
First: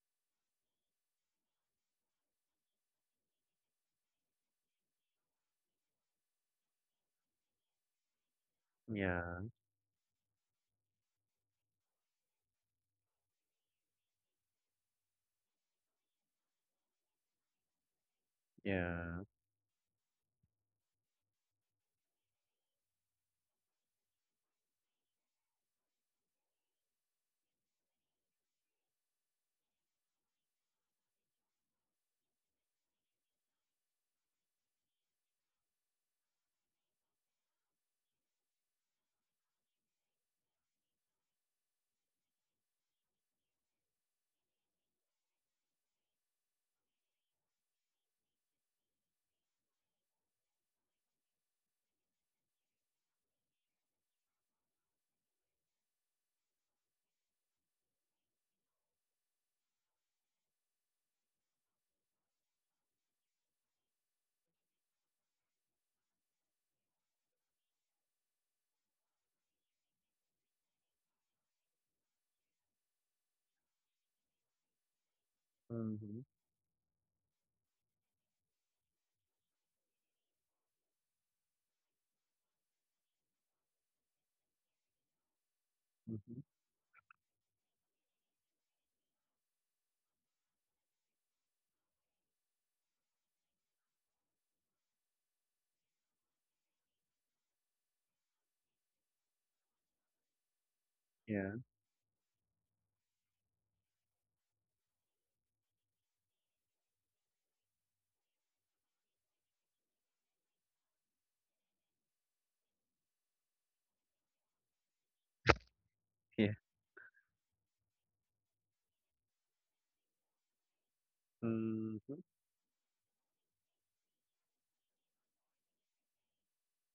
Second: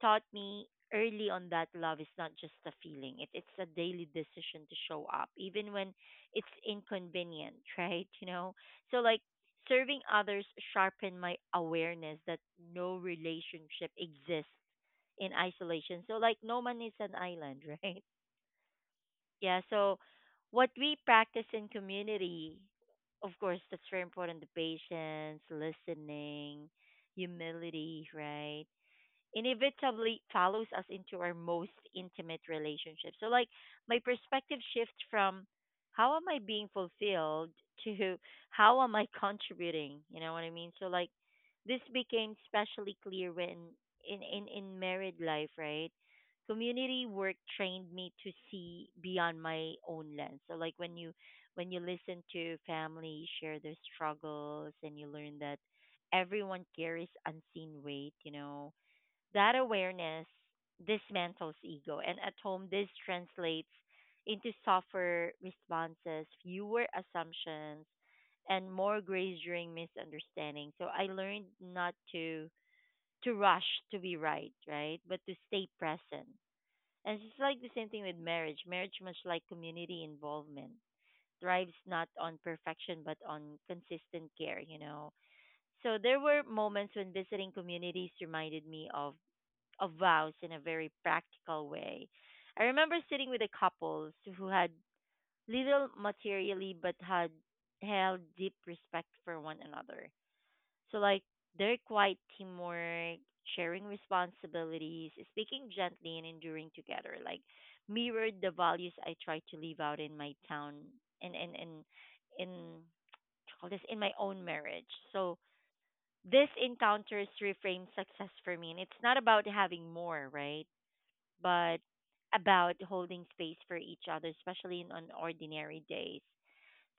Speaker 1: taught me early on that love is not just a feeling. It's a daily decision to show up even when it's inconvenient, right, you know? So like
Speaker 2: Yeah,
Speaker 1: serving others sharpened my awareness that no relationship exists in isolation, so like no man is an island. Right?
Speaker 2: yeah.
Speaker 1: Yeah. So what we practice in community, of course that's very important, the patience, listening, humility, right, inevitably follows us into our most intimate relationships. So, my perspective shifts from how am I being fulfilled to how am I contributing? You know what I mean? So, this became especially clear when in married life, right? Community work trained me to see beyond my own lens. So, like, when you listen to family share their struggles and you learn that everyone carries unseen weight, you know, that awareness dismantles ego, and at home, this translates into softer responses, fewer assumptions, and more grace during misunderstanding. So I learned not to rush to be right, right, but to stay
Speaker 2: Mhm,
Speaker 1: present. And it's like the same thing with marriage. Marriage, much like community involvement, thrives not on perfection but on consistent care. You know. So there were
Speaker 2: mhm.
Speaker 1: moments when visiting communities reminded me of vows in a very practical way. I remember sitting with a couples who had little materially but had held deep respect for one another. So like
Speaker 2: Yeah,
Speaker 1: their quiet teamwork, sharing responsibilities, speaking gently, and enduring together, like mirrored the values I try to live out in my town and in call this in my own marriage. So this
Speaker 2: yeah.
Speaker 1: encounters reframe success for me, and it's not about having more, right? But
Speaker 2: Mhm.
Speaker 1: about holding space for each other, especially in on ordinary days.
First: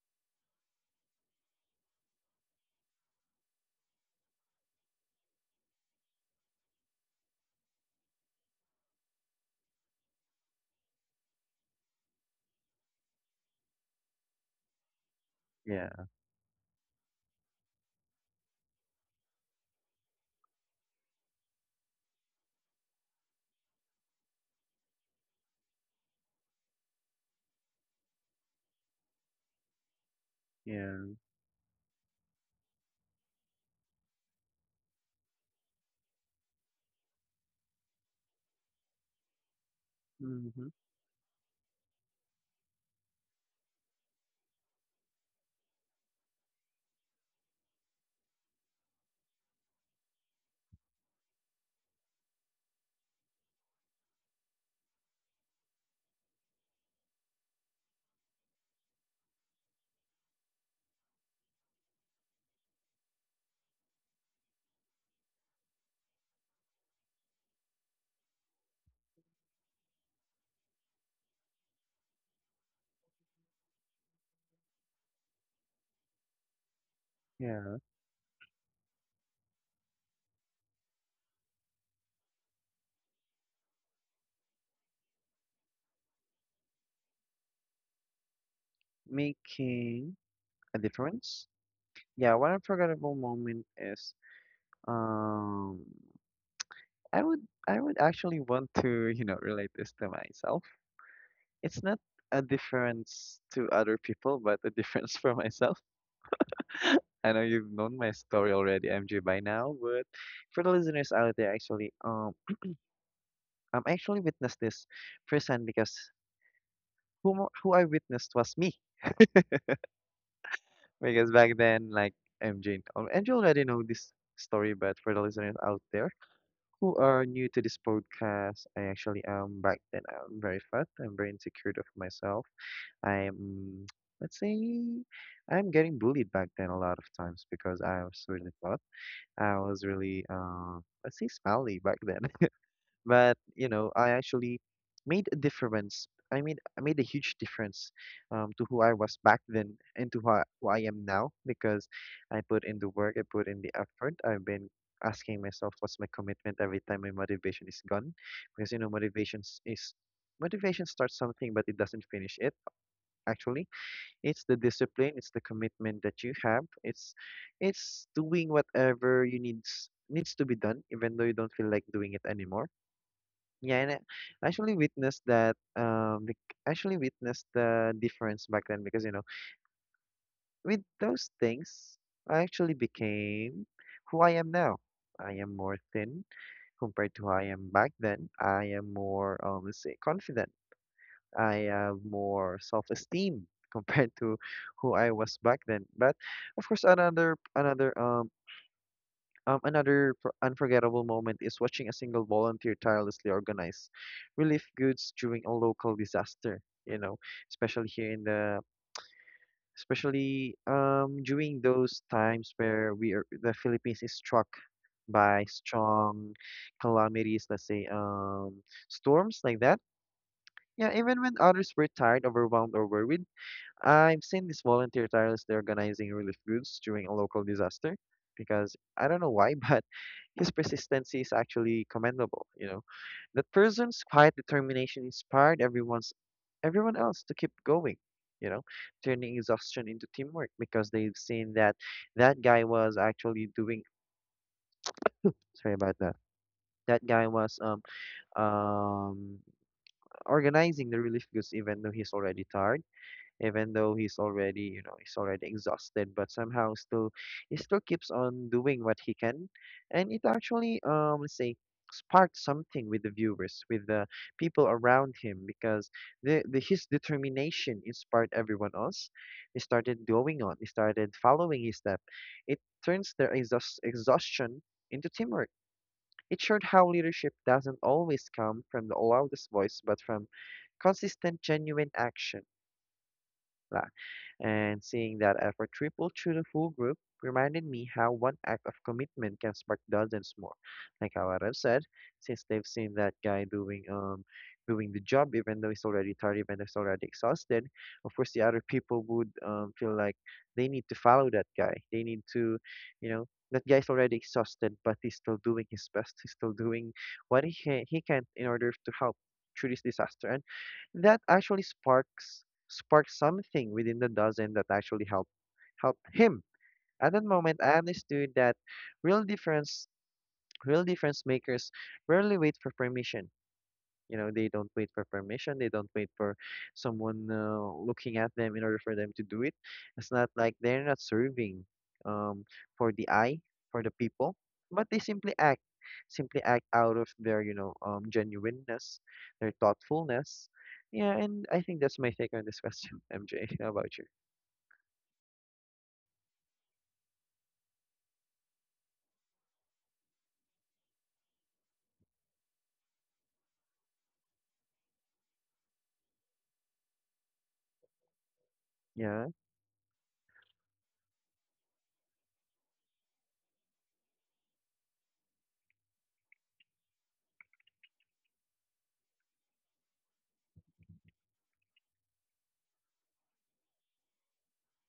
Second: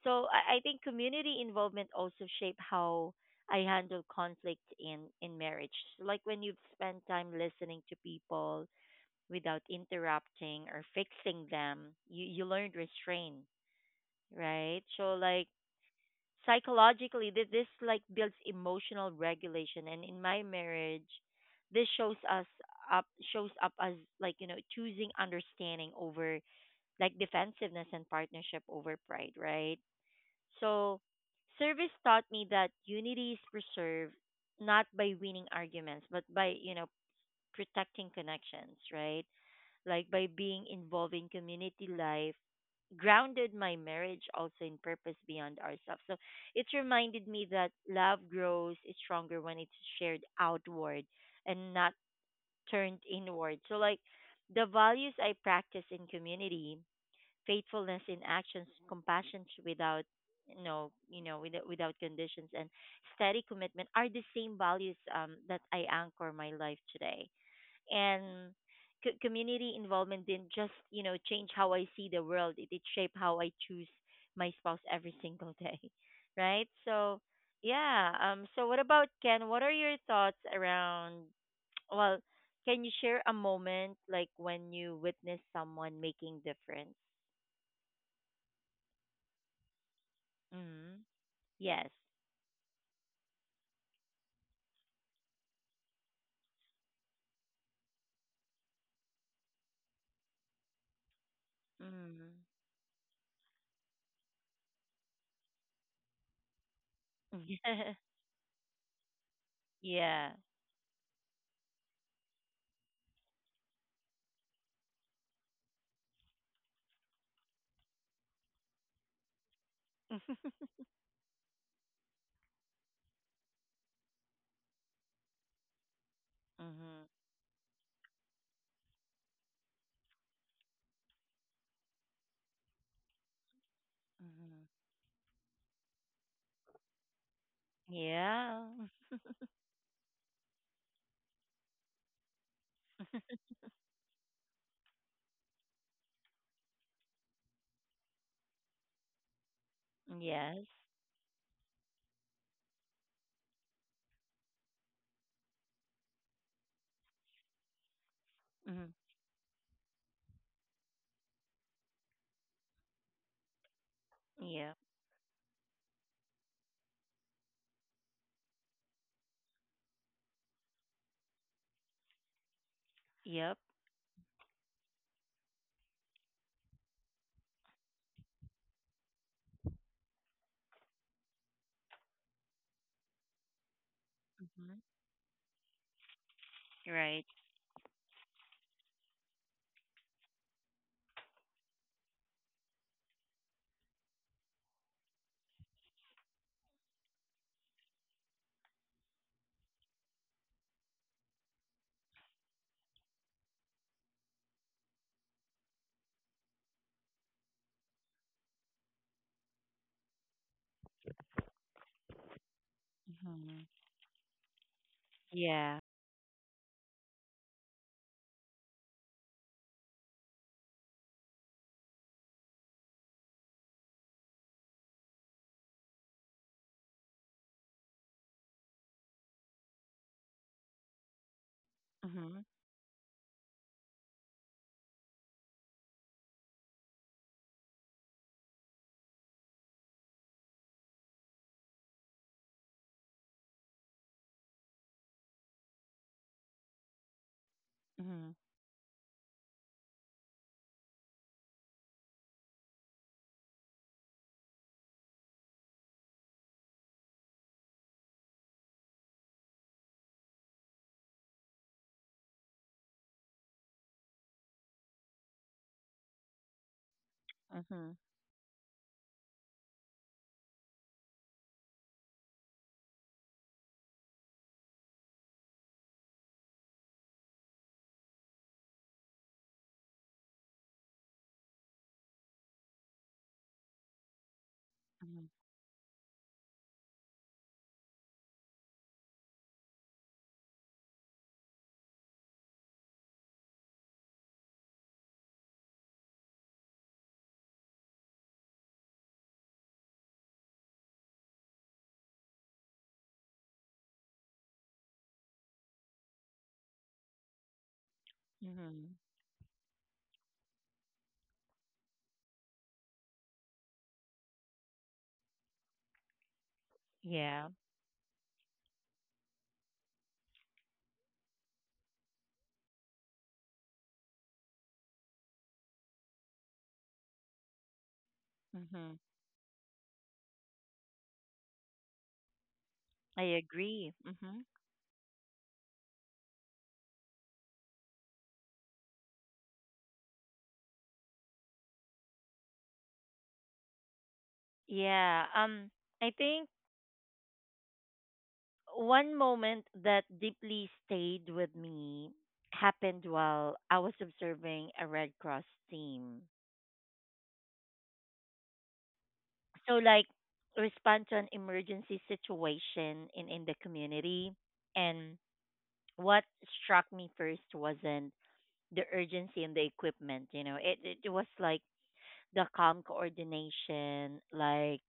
Speaker 1: So I think community involvement also shape how I handle conflict in marriage. So like when you've spent time listening to people without interrupting or fixing them, you learn restraint, right? So like
Speaker 2: Yeah.
Speaker 1: psychologically this like builds emotional regulation, and in my marriage this up shows up as like you know choosing understanding over like defensiveness and partnership over pride, right? So
Speaker 2: yeah.
Speaker 1: service taught me that unity is preserved not by winning arguments but by you know protecting connections, right? Like by being
Speaker 2: Mhm.
Speaker 1: involved in community life grounded my marriage also in purpose beyond ourselves. So it reminded me that love grows is stronger when it's shared outward and not turned inward. So like the values I practice in community, faithfulness in actions, compassion without without conditions, and steady commitment are the same values that I anchor my life today. And community involvement didn't just you know change how I see the world. It did shape how I choose my spouse every single day. Right? So
Speaker 2: Yeah.
Speaker 1: yeah, um, so what about Ken, what are your thoughts around, well, can you share a moment like when you witness someone making difference?
Speaker 2: Making a
Speaker 1: Mm-hmm.
Speaker 2: difference.
Speaker 1: Yes.
Speaker 2: Yeah, one unforgettable moment is, um I would, actually want to, you know, relate this to myself. It's not
Speaker 1: Mm-hmm.
Speaker 2: a difference to other people, but a difference for myself. I know you've known my story already, MJ, by now, but
Speaker 1: Yeah.
Speaker 2: for the listeners out there, actually, I'm actually witnessed this firsthand because who I witnessed was me. Because back then, like MJ, MJ already know this story, but for the listeners out there who
Speaker 1: Mm-hmm.
Speaker 2: are new to this podcast, I actually back then I'm very fat, I'm very insecure of myself. I'm let's say
Speaker 1: Mm-hmm.
Speaker 2: I'm getting bullied back then a lot of times because I was really
Speaker 1: Yeah.
Speaker 2: fat. I was really, let's say, smelly back then. But you know, I actually made a difference. I made a huge difference, to who I was back then and to
Speaker 1: Yes.
Speaker 2: who I am now because I put in the work, I put in the effort. I've been asking myself, what's my commitment every time my motivation is gone? Because you know,
Speaker 1: Mm-hmm.
Speaker 2: motivation starts something, but it doesn't finish it actually. It's the
Speaker 1: Yeah.
Speaker 2: discipline, it's the commitment that you have. It's doing whatever you needs to be done, even though you don't feel like doing it anymore.
Speaker 1: Yep.
Speaker 2: Yeah, and I actually witnessed that. Actually witnessed the difference back then because you know with those things, I actually became who I am now.
Speaker 1: Mhm.
Speaker 2: I am more thin compared
Speaker 1: Right.
Speaker 2: to how I am back then. I am more, let's say, confident, I have more self-esteem compared to who I was back then. But of course, another another unforgettable moment is watching a single volunteer tirelessly organize relief goods during a local disaster. You know, especially here in the, especially during those times where we are, the
Speaker 1: Mhm.
Speaker 2: Philippines is struck by
Speaker 1: Yeah.
Speaker 2: strong calamities, let's say storms like that. Yeah, even when others were tired, overwhelmed, or worried, I've seen this volunteer tirelessly organizing relief goods during a local disaster because I don't know why, but his persistence is actually
Speaker 1: Mhm.
Speaker 2: commendable, you know. That person's quiet determination inspired everyone else to keep going, you know, turning exhaustion into teamwork because they've seen that that guy was actually doing, sorry about that. That guy was
Speaker 1: Mhm.
Speaker 2: um organizing the relief goods even though he's already tired, even though he's already, you know, he's already exhausted, but somehow still he still keeps on doing what he can. And it actually, let's say, sparked something with the viewers, with the people around him because the his determination
Speaker 1: Mhm.
Speaker 2: inspired everyone else. They started going on, they started following his step. It turns their exhaustion into teamwork. It showed how leadership doesn't always come from the loudest voice but from consistent, genuine action. La. And seeing
Speaker 1: Mhm.
Speaker 2: that effort tripled through the full group reminded me how one act of commitment can spark dozens more. Like how I've said, since they've seen that guy doing the job even though he's already tired, even though he's already exhausted, of course the other people would feel like they need to follow that guy. They need to, you know, that guy's already exhausted, but he's still doing his best. He's still doing what he can in order to
Speaker 1: Mhm.
Speaker 2: help through this disaster. And that actually sparks sparked something within the dozen that actually help him. At that
Speaker 1: Yeah.
Speaker 2: moment, I understood that real difference real difference makers rarely wait for permission. You know, they don't wait for permission. They don't wait for someone looking at them in order for
Speaker 1: Mhm.
Speaker 2: them to do it. It's not like they're not serving um, for the
Speaker 1: I
Speaker 2: eye, for the
Speaker 1: agree.
Speaker 2: people,
Speaker 1: Mhm.
Speaker 2: but they simply act out of their, genuineness, their thoughtfulness. Yeah, and I think that's my take on this question, MJ. How about you?
Speaker 1: Yeah. I think one moment that deeply stayed with me happened while I was observing a Red Cross team.
Speaker 2: Yeah.
Speaker 1: So like respond to an emergency situation in the community. And what struck me first wasn't the urgency and the equipment. You know, it was like the calm coordination. Like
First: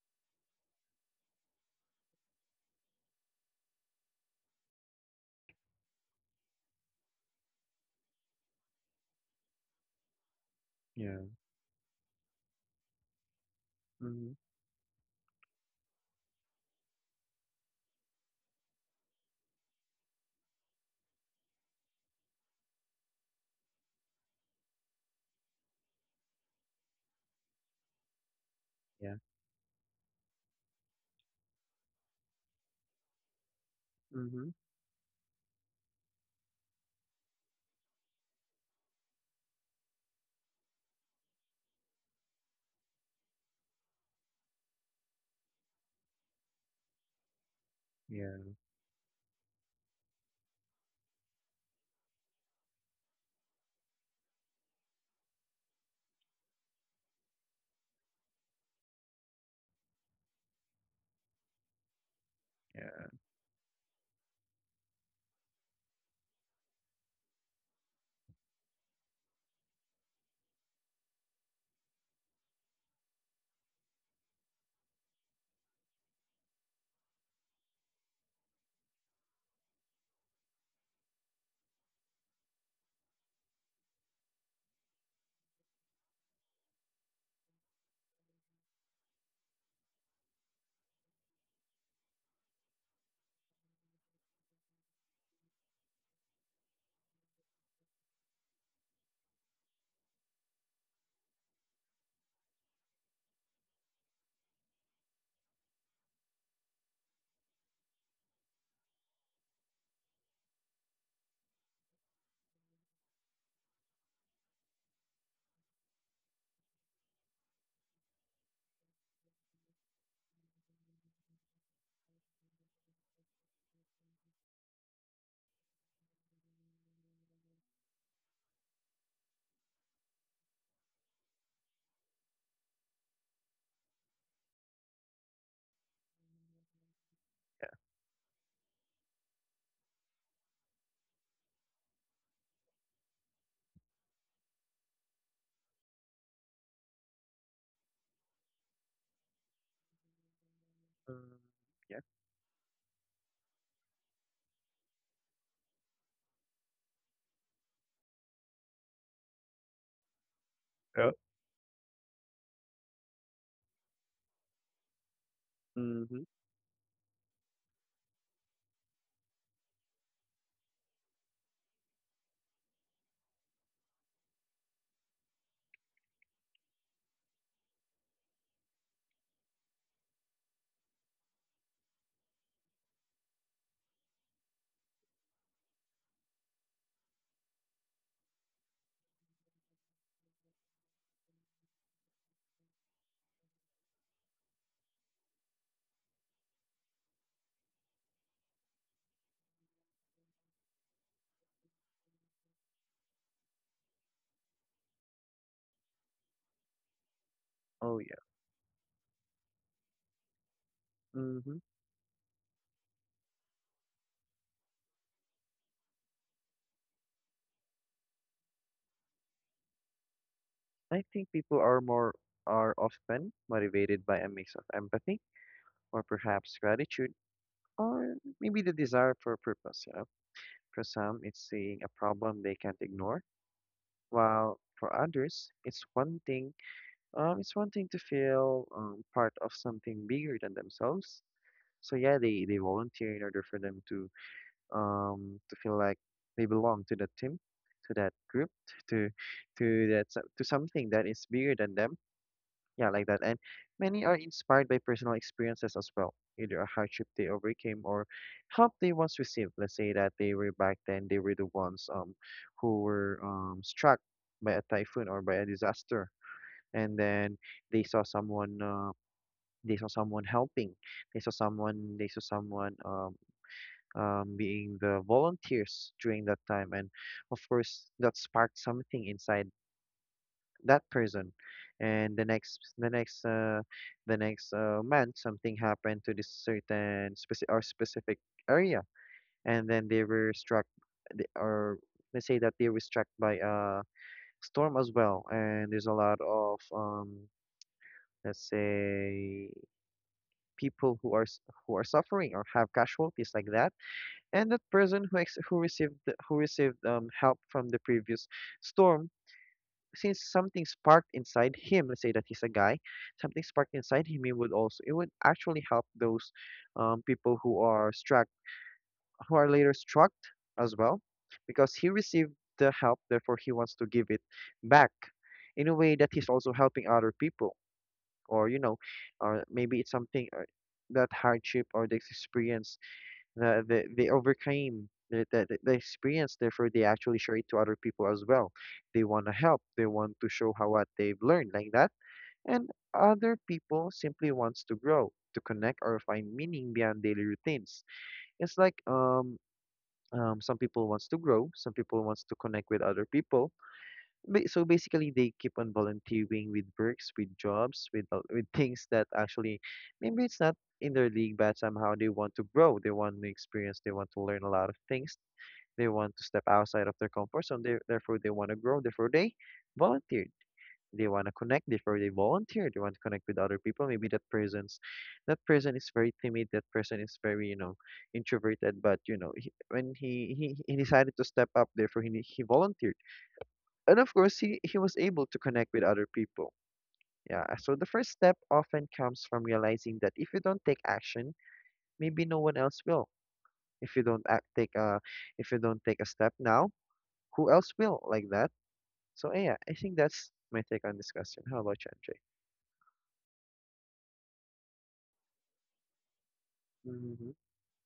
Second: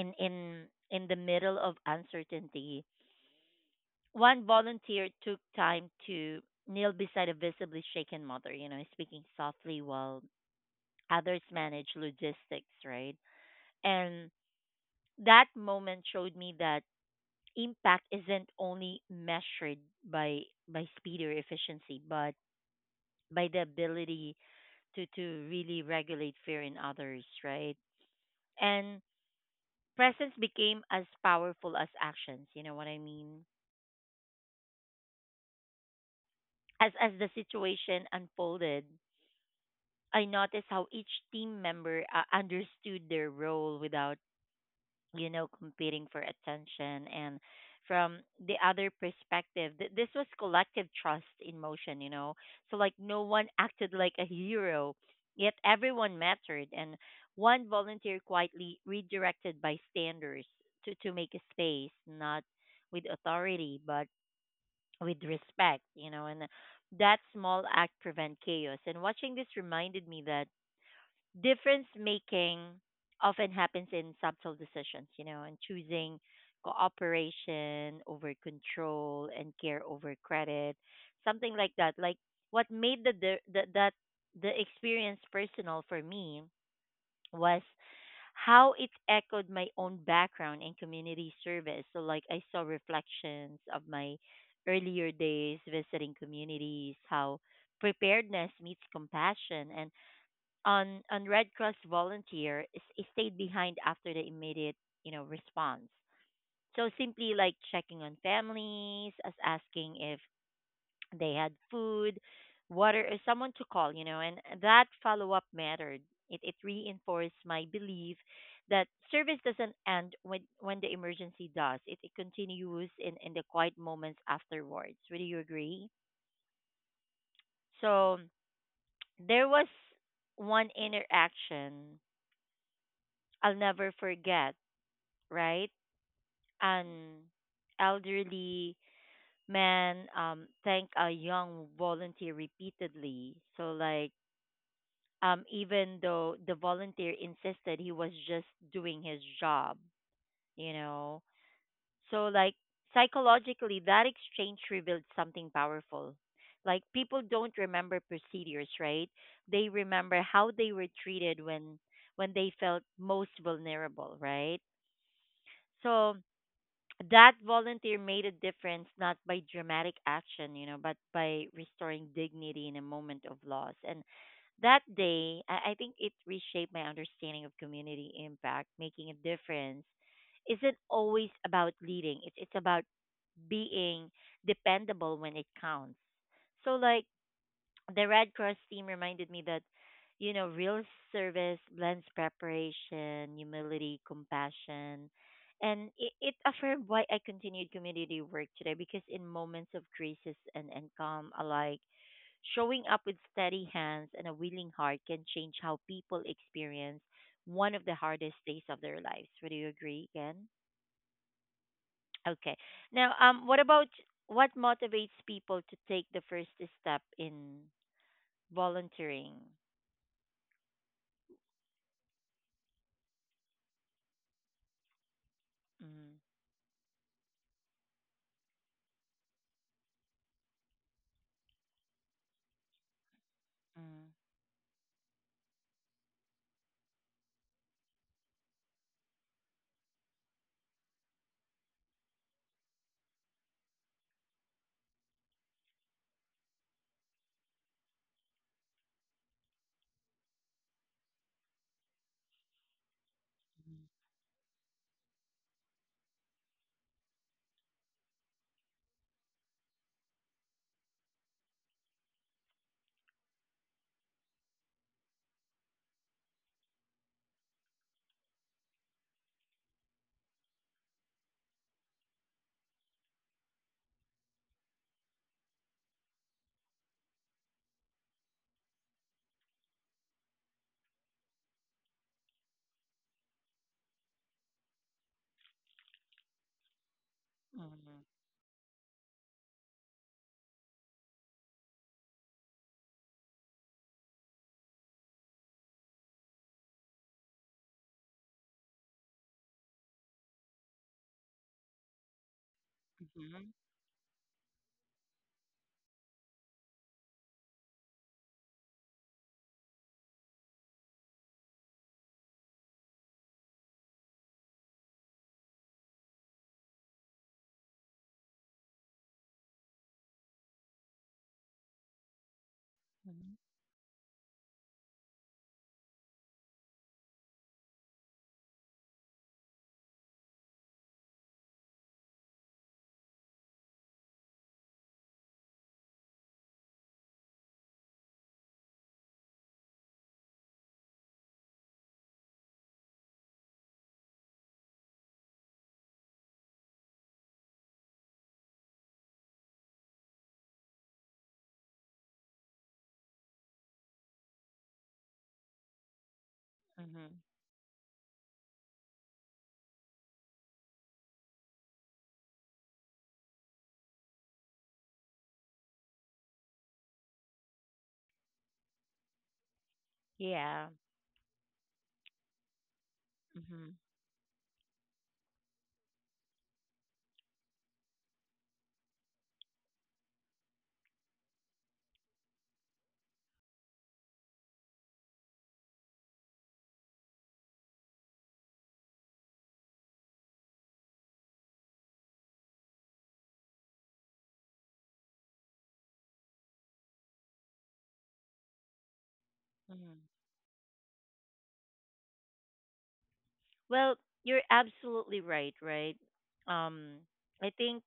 Speaker 1: in in in the middle of uncertainty, one volunteer took time to kneel beside a visibly shaken mother, you know, speaking softly while
Speaker 2: Yeah.
Speaker 1: others manage logistics, right? And
Speaker 2: Mm-hmm.
Speaker 1: that moment showed me that impact isn't only measured by speed or efficiency, but by the ability to really regulate fear in others, right? And
Speaker 2: Yeah.
Speaker 1: presence became as powerful as actions, you know what I mean?
Speaker 2: Mm-hmm.
Speaker 1: As the situation unfolded, I noticed how each team member understood their role without you know, competing for attention. And from
Speaker 2: Yeah.
Speaker 1: the other perspective, this was collective trust in motion, you know. So, like, no one acted like a hero, yet everyone mattered. And one volunteer quietly redirected bystanders to, make a space, not with
Speaker 2: Yeah.
Speaker 1: authority, but with respect, you know. And that small act prevent chaos. And watching this reminded me that difference making often happens in subtle decisions, you know, and choosing cooperation over control and care over credit, something like that. Like what made the that the experience personal for me was how it echoed my own background in community service. So like I saw reflections of my earlier days visiting communities, how preparedness meets compassion, and on Red Cross volunteer is, stayed behind after the immediate you know response. So simply like checking on families, as asking if they had food, water, or someone to call. You know, and that follow up mattered. It reinforced my belief that service doesn't end when the emergency does. It continues in the quiet moments afterwards. Would you agree? So there was one interaction I'll never forget, right? An elderly man thanked a young volunteer repeatedly. So, like, even though the volunteer insisted he was just doing his job, you know?
Speaker 2: Um, yeah.
Speaker 1: So, like, psychologically, that exchange revealed something powerful. Like, people don't remember procedures, right? They remember how they were
Speaker 2: Oh,
Speaker 1: treated when they felt most vulnerable, right? So
Speaker 2: mm-hmm.
Speaker 1: that volunteer made a difference not by dramatic action, but by restoring dignity in a moment of loss. And that day, I think it reshaped my understanding of community impact. Making a difference isn't always about leading, it's about being dependable when it counts. So, like, the Red Cross team reminded me that, real service blends preparation, humility, compassion. And it affirmed why I continued community work today, because in moments of crisis and calm alike, showing up with steady hands and a willing heart can change how people experience one of the
Speaker 2: Oh yeah.
Speaker 1: hardest days of their lives. Would you agree again?
Speaker 2: Mm-hmm.
Speaker 1: Okay. Now, what about what motivates people to take the first step in volunteering?
Speaker 2: I think people are more are often motivated by a mix of empathy or
Speaker 1: Mm,
Speaker 2: perhaps gratitude or maybe the desire for purpose, you know. For some, it's seeing a problem they can't ignore,
Speaker 1: mm,
Speaker 2: while for others, it's one thing to feel part of something bigger than themselves. So yeah, they volunteer in order for them to feel like they belong to that team, to that group, to to to something that is bigger than them. Yeah, like that. And
Speaker 1: mhm,
Speaker 2: many are inspired by personal experiences as well, either a hardship they overcame or help they once received. Let's say that they were back then, they were the ones who were struck by a typhoon or by a disaster, and then they saw someone uh, they saw someone helping, they saw someone being the volunteers during that time, and of course that sparked something inside that person and the next month something happened to this certain
Speaker 1: mhm,
Speaker 2: specific area, and then they were struck th- or let's say that they were struck by a storm as well, and there's a lot of let's say people who who are suffering or have casualties like
Speaker 1: mhm,
Speaker 2: that, and that person who received help from the previous storm. Since something sparked inside him, let's say that he's a guy, something sparked inside him, he would also it would actually help those people who are struck who are later struck as well, because he received the help,
Speaker 1: mhm,
Speaker 2: therefore he wants to give it back in a way that he's also helping other people. Or you know, or maybe it's something that hardship or this experience they overcame the experience, therefore they actually share it to other people as well. They want to help, they want to show how what they've learned, like that. And other people simply wants to grow, to connect, or find meaning beyond daily routines. It's like some people wants to grow, some people wants to connect with other people. So basically they keep on volunteering with works,
Speaker 1: mhm.
Speaker 2: with jobs, with things that actually maybe it's not in their league, but somehow they want to grow, they want to experience, they want to learn a lot of things, they want to step outside of their comfort zone. Therefore they want to grow, therefore they volunteered.
Speaker 1: Yeah.
Speaker 2: They want to connect, therefore they volunteer. They want to connect with other
Speaker 1: Mhm,
Speaker 2: people. Maybe that person is very timid, that person is very, you know, introverted, but you know, when he decided to step up, therefore he volunteered, and of course, he was able to connect with other people. Yeah, so the first step often comes from realizing that if you don't take action, maybe no one else will. If you don't act, take if you don't take a step now, who else will, like that? So yeah, I
Speaker 1: mhm.
Speaker 2: think that's my take on this question. How about you,
Speaker 1: Well, you're absolutely right, right?
Speaker 2: MJ?
Speaker 1: Um,
Speaker 2: Mm-hmm.
Speaker 1: I think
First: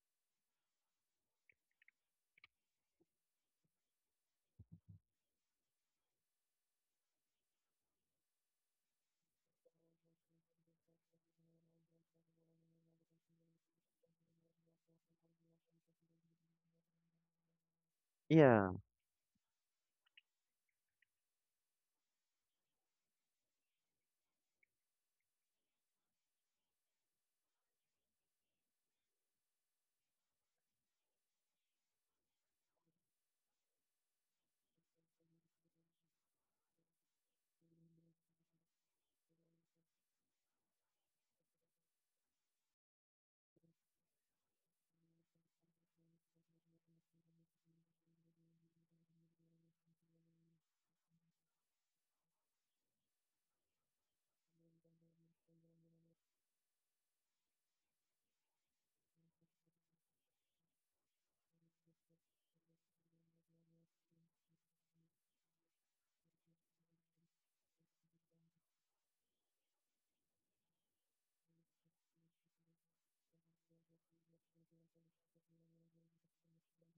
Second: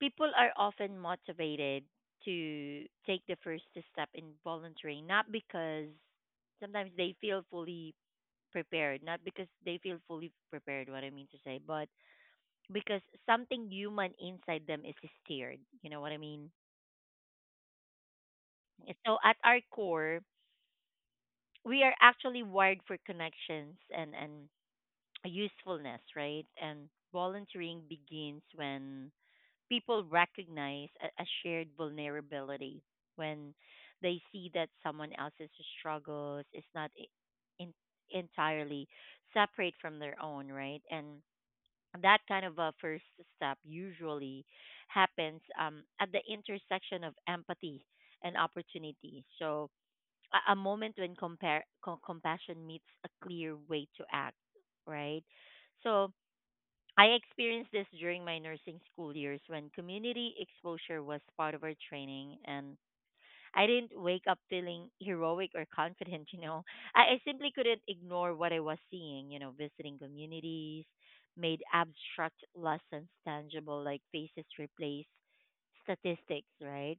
Speaker 1: people are often motivated to take the first step in volunteering, not because sometimes they feel fully prepared, not because they feel fully prepared, what I mean to say, but because something human inside them is stirred. You know what I mean?
Speaker 2: Yeah,
Speaker 1: So at our core, we are actually wired for connections and usefulness, right? And volunteering begins when people recognize a shared vulnerability, when they see that someone else's struggles is not in, entirely separate from their own, right? And that kind of a first step usually happens at the intersection of empathy and opportunity. So, a moment when compassion meets a clear way to act, right? So I experienced this during my nursing school years when community exposure was part of our training, and I didn't wake up feeling heroic or confident. You know, I simply couldn't ignore what I was seeing. You know, visiting communities made abstract lessons tangible, like faces replace statistics, right?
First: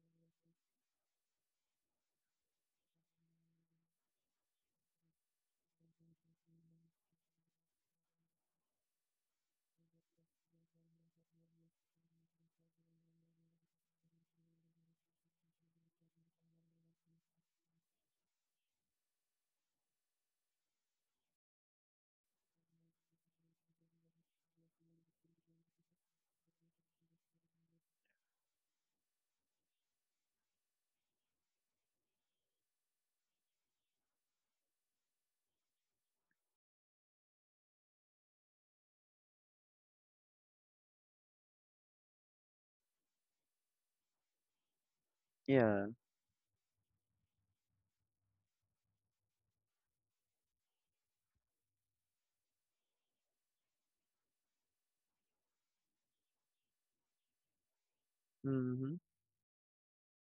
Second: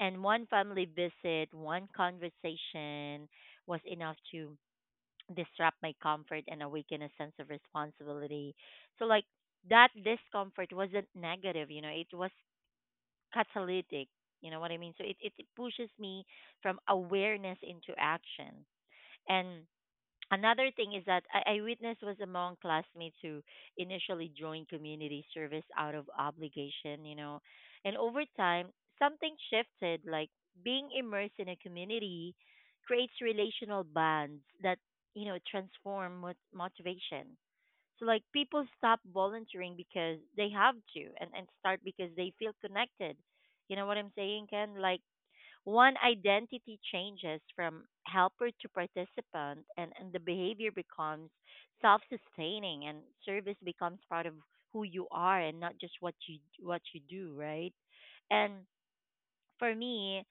Speaker 1: And one family visit, one conversation was enough to disrupt my comfort and awaken a sense of responsibility. So, like, that discomfort wasn't negative, you know, it was catalytic. You know what I mean? So, it pushes me from awareness into action. And another thing is that I witnessed was among classmates who initially joined community service out of obligation, you know, and over time something shifted. Like being immersed in a community creates relational bonds that, you know, transform motivation. So like people stop volunteering because they have to and start because they feel connected. You know what I'm saying, Ken? Like
Speaker 2: yeah,
Speaker 1: one identity changes from helper to participant, and the behavior becomes self sustaining and service becomes part of who you are and not just what you do, right? And
Speaker 2: mm-hmm.
Speaker 1: for me,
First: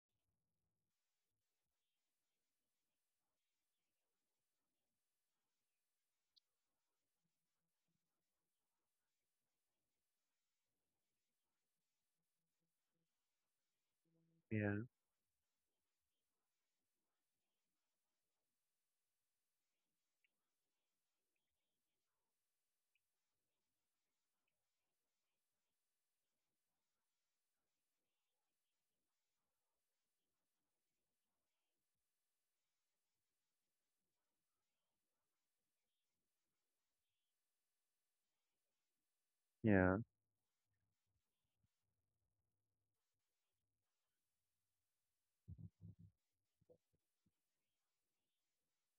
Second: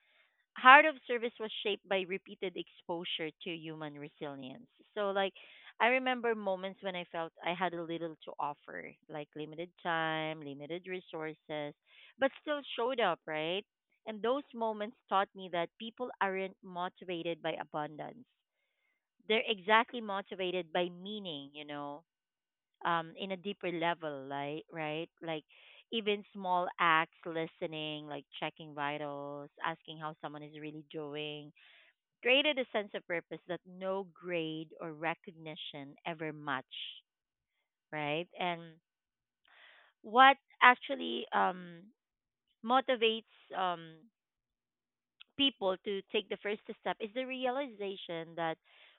Speaker 1: Heart of Service was shaped by repeated exposure to human resilience. So, like, I remember moments when I felt I had a little to offer, like limited time, limited resources, but still showed up, right? And those
Speaker 2: Yeah,
Speaker 1: moments taught me that people aren't motivated by abundance. They're exactly motivated by meaning, you know, in a deeper level, like, right, like even small acts, listening, like checking vitals, asking how someone is really doing, created a sense of purpose that no grade or recognition ever match, right? And
Speaker 2: yeah,
Speaker 1: what actually motivates um, people to take the first step is the realization that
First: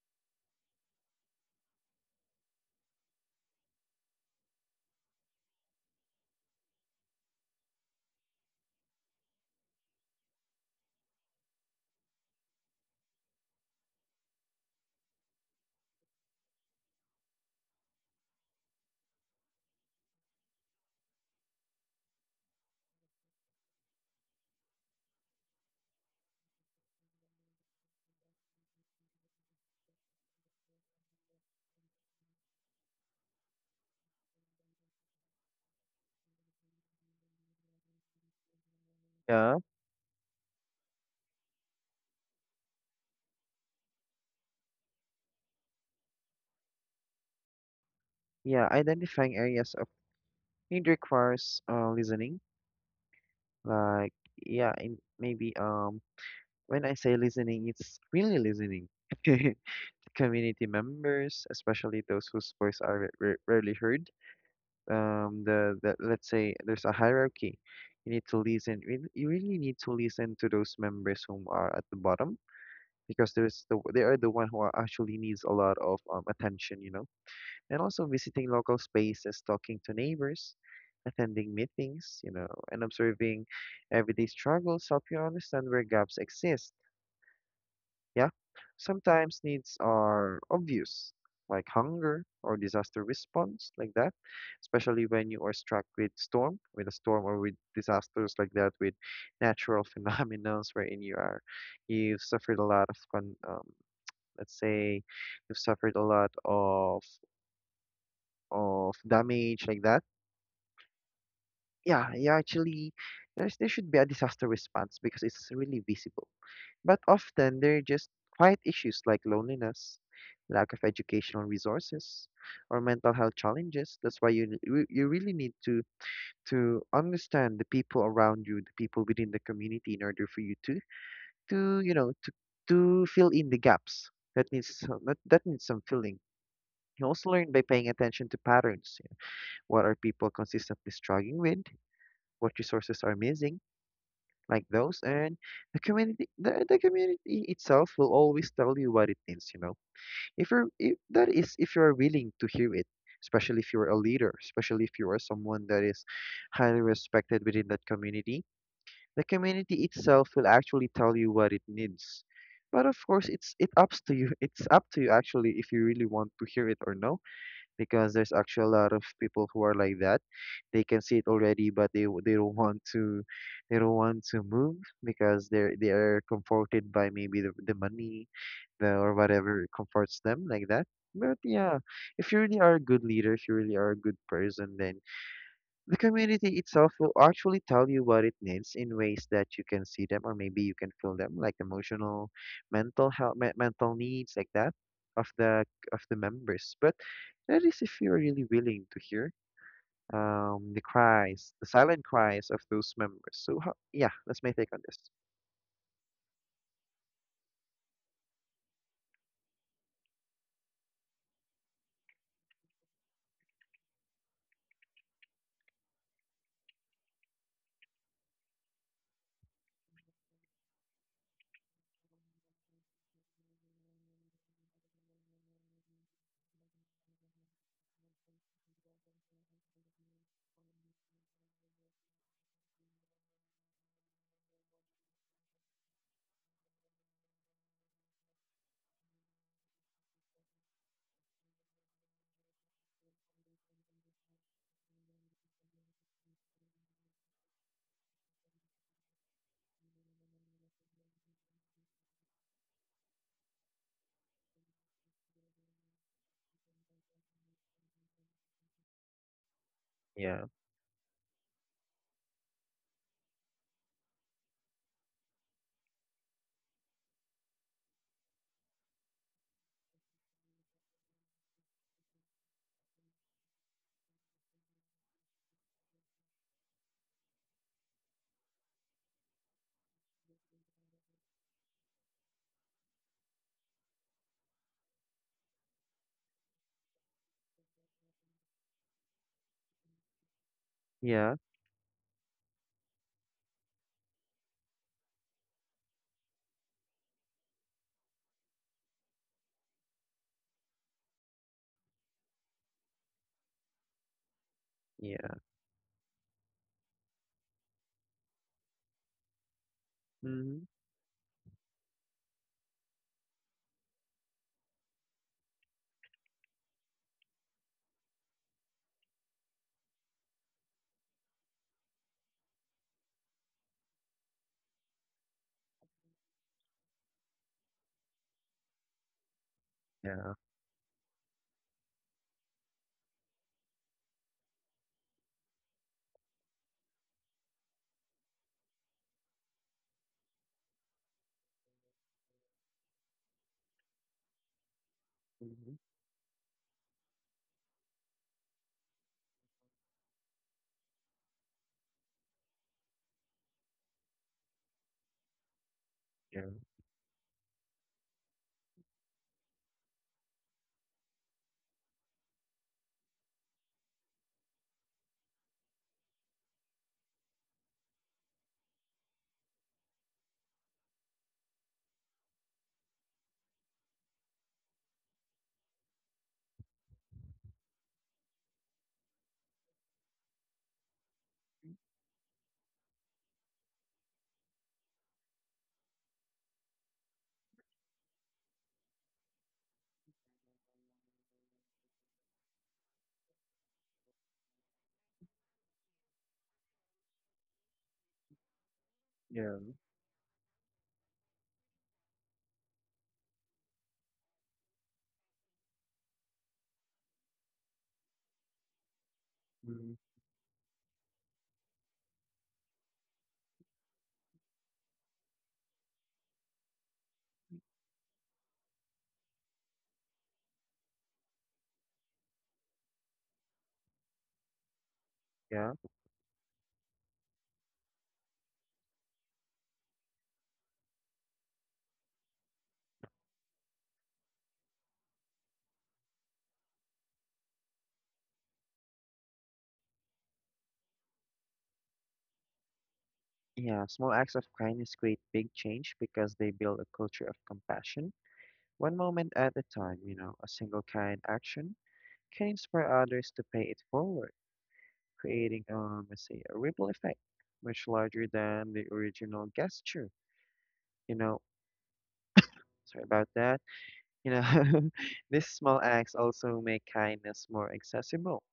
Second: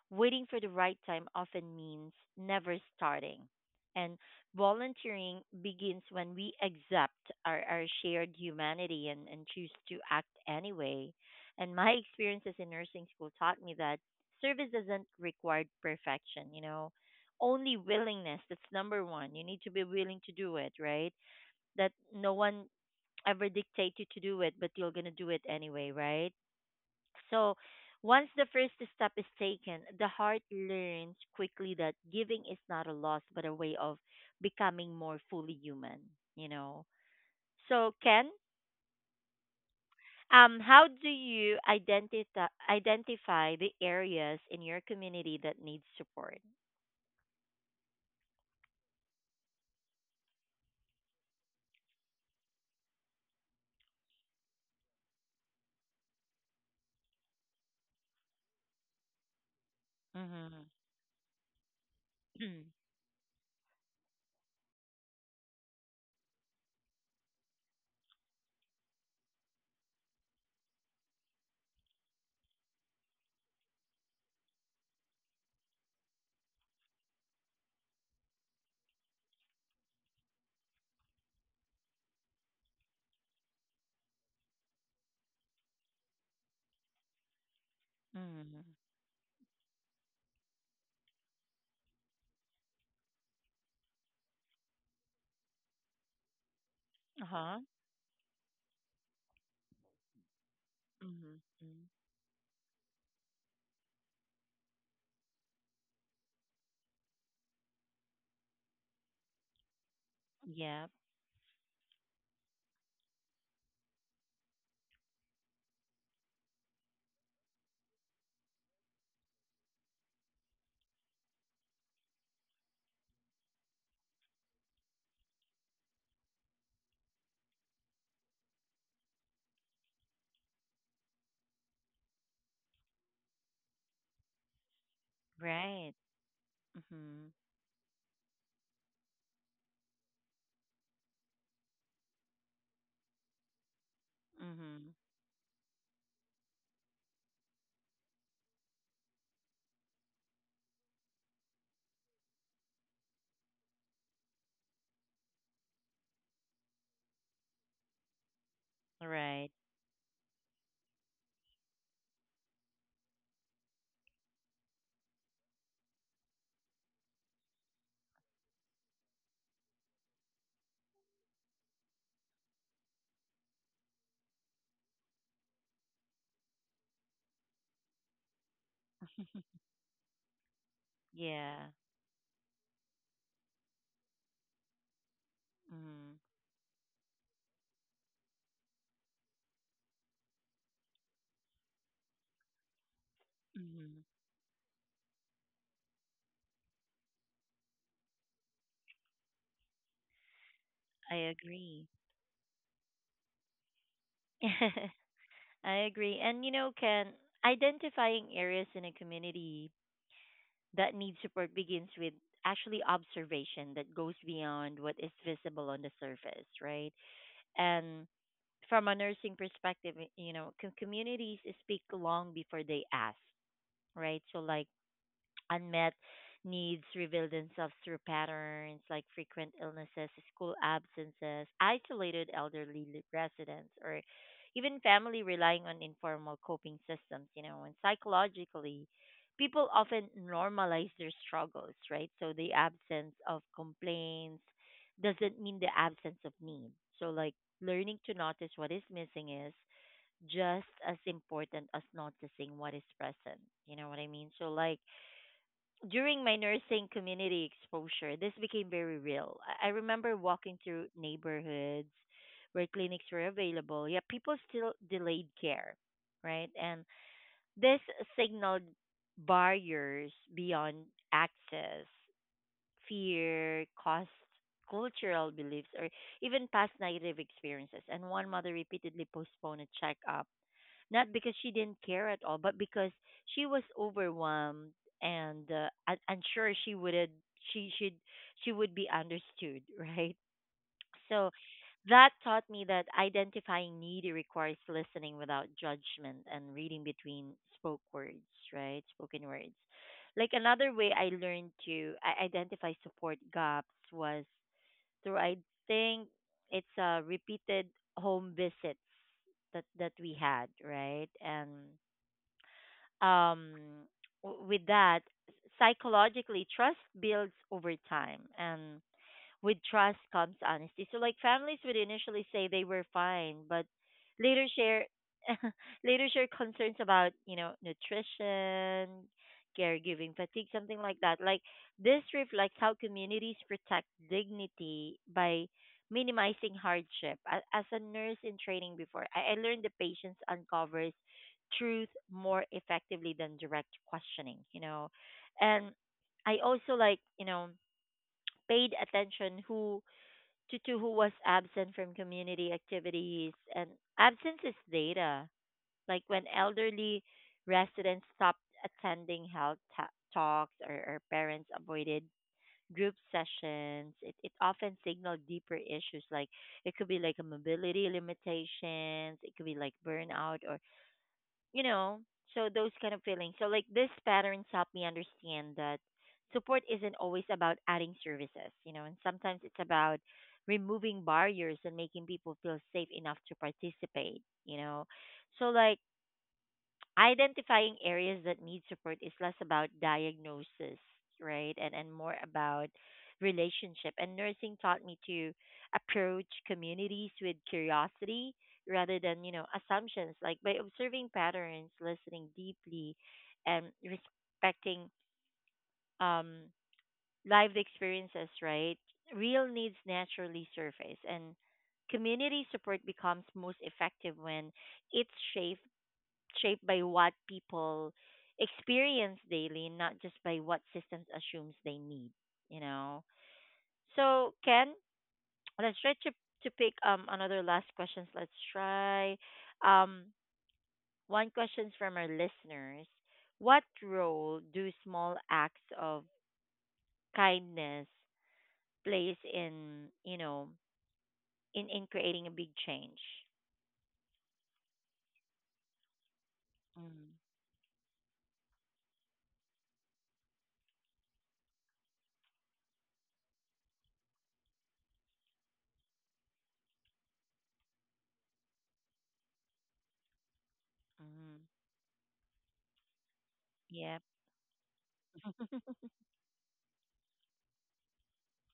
Speaker 1: waiting for the right time often means never starting. And volunteering begins when we accept our shared humanity, and choose to act anyway. And my experiences in nursing school taught me that service doesn't require perfection, you know, only willingness. That's number one. You need to be willing to do it, right? That no one ever dictate you to do it, but you're gonna do it anyway, right? So once the first step is taken, the heart learns quickly that giving is not a loss but a way of becoming more fully human, you know. So Ken,
Speaker 2: yeah,
Speaker 1: how do you identify the areas in your community that need support?
Speaker 2: yeah. Identifying areas of need requires listening. Like yeah, in maybe when I say listening, it's really listening. Community
Speaker 1: Mhm.
Speaker 2: members, especially those whose
Speaker 1: Mhm.
Speaker 2: voice are rarely heard, the, let's say there's a hierarchy. You really need to listen to those members whom are at the bottom, because there's the they are the one who are actually needs a lot of attention, you know. And also visiting local spaces, talking to neighbors, attending meetings, you know, and observing everyday struggles help you understand where gaps exist. Yeah, sometimes needs are obvious, like hunger or disaster response, like that. Especially when you are struck with a storm or with
Speaker 1: Uh-huh.
Speaker 2: disasters like that, with natural phenomenons wherein you are,
Speaker 1: Mhm. Mhm.
Speaker 2: you've suffered a lot of let's say, you've suffered a lot of damage like that.
Speaker 1: Yeah,
Speaker 2: Yeah, yeah. Actually, there should be a disaster response because it's really visible. But often they're just quiet issues like loneliness, lack of educational resources, or mental health challenges. That's why you really need to understand the people around you, the people within the community, in order for you to to you know to to fill in the gaps that needs some, that needs some
Speaker 1: right.
Speaker 2: filling. You also
Speaker 1: Mhm.
Speaker 2: learn by paying attention to patterns. What are people consistently struggling with? What resources are missing? Like
Speaker 1: Mhm.
Speaker 2: those. And the community itself will always tell you what it means, you know, if you're if, that is if you're willing to hear it, especially if you're a leader, especially if you are someone that is highly respected within that community. The
Speaker 1: Right.
Speaker 2: community itself will actually tell you what it needs, but of course it's it ups to you it's up to you actually, if you really want to hear it or no. Because there's actually a lot of people who are like that. They can see it already, but they don't want to, they don't want to move, because they are comforted by maybe the money, or whatever comforts them, like that. But
Speaker 1: Yeah.
Speaker 2: yeah, if you really are a good leader, if you really are a good person, then the
Speaker 1: Mhm.
Speaker 2: community itself will actually tell you what it needs, in ways that you can see them, or maybe you can feel them, like emotional, mental health, mental
Speaker 1: Mhm.
Speaker 2: needs, like that, of the of the members. But that is if you're really willing to hear the
Speaker 1: I
Speaker 2: cries, the
Speaker 1: agree.
Speaker 2: silent cries of those members. So how, yeah, that's my take on this.
Speaker 1: I agree. And you know, Ken, identifying areas in a community that need support begins with actually observation that goes beyond what is visible on the surface, right? And from a nursing perspective, you know, communities speak long before they ask, right? So, like, unmet needs reveal themselves through patterns like frequent illnesses, school absences, isolated elderly residents, or even family relying on informal coping systems, you know, and psychologically, people often normalize their struggles, right? So the absence of complaints doesn't mean the absence of need. So, like, learning to notice what is missing is just as important as noticing what is present. You know what I mean? So, like, during my nursing community exposure, this became very real. I remember
Speaker 2: Yeah,
Speaker 1: walking through neighborhoods where clinics were available, yet people still delayed care, right? And this signaled barriers beyond access, fear, cost, cultural beliefs, or even past negative experiences. And one mother repeatedly postponed a checkup not because she didn't care at all, but because she was overwhelmed and unsure she should she would be understood, right? So
Speaker 2: yeah,
Speaker 1: that taught me that identifying need requires listening without judgment and reading between spoke words, right? Spoken words. Like another way I learned to identify support gaps was through, I
Speaker 2: yeah,
Speaker 1: think, it's repeated home visits that we had,
Speaker 2: mm-hmm.
Speaker 1: right? And um, with that, psychologically, trust builds over time, and with trust comes honesty. So like families would initially say they were fine, but later share later share concerns about, you know, nutrition, caregiving
Speaker 2: Yeah,
Speaker 1: fatigue, something like that. Like this reflects how communities protect dignity by minimizing hardship. As a nurse in training before, I learned the patience uncovers truth more effectively than direct questioning, you know. And
Speaker 2: mm-hmm.
Speaker 1: I also, like, you know, paid attention to who was absent from community activities, and absence is data, like when
Speaker 2: Yeah,
Speaker 1: elderly residents stopped attending health talks, or parents avoided group sessions, it often signaled deeper issues, like it could be like a mobility limitations, it could be like burnout, or, you know, so those kind of feelings. So like this patterns help me understand that support isn't always about adding services, you know, and sometimes it's about removing barriers and making people feel safe enough to participate, you know. So like identifying areas that need support is less about diagnosis, right? And more about relationship. And nursing taught me to approach communities with curiosity rather than, you know,
Speaker 2: yeah,
Speaker 1: assumptions. Like by observing patterns, listening deeply, and respecting um lived experiences, right? Real needs
Speaker 2: mm-hmm.
Speaker 1: naturally surface, and community support becomes most effective when it's shaped by what people experience daily, not just by what systems assumes they need, you know. So, Ken,
Speaker 2: Yeah,
Speaker 1: let's try to pick another last questions. Let's try um one questions from our listeners. What role do small acts of kindness plays in, in creating a big change?
Speaker 2: yeah. Small acts of kindness create big change because they build a
Speaker 1: Mm-hmm.
Speaker 2: culture of compassion one moment at a time. You know, a single kind action can inspire others to pay it forward, creating, let's say, a ripple effect much larger than the original gesture. You
Speaker 1: Mm-hmm.
Speaker 2: know, sorry about that.
Speaker 1: Yep.
Speaker 2: You know, these small acts also make kindness more accessible.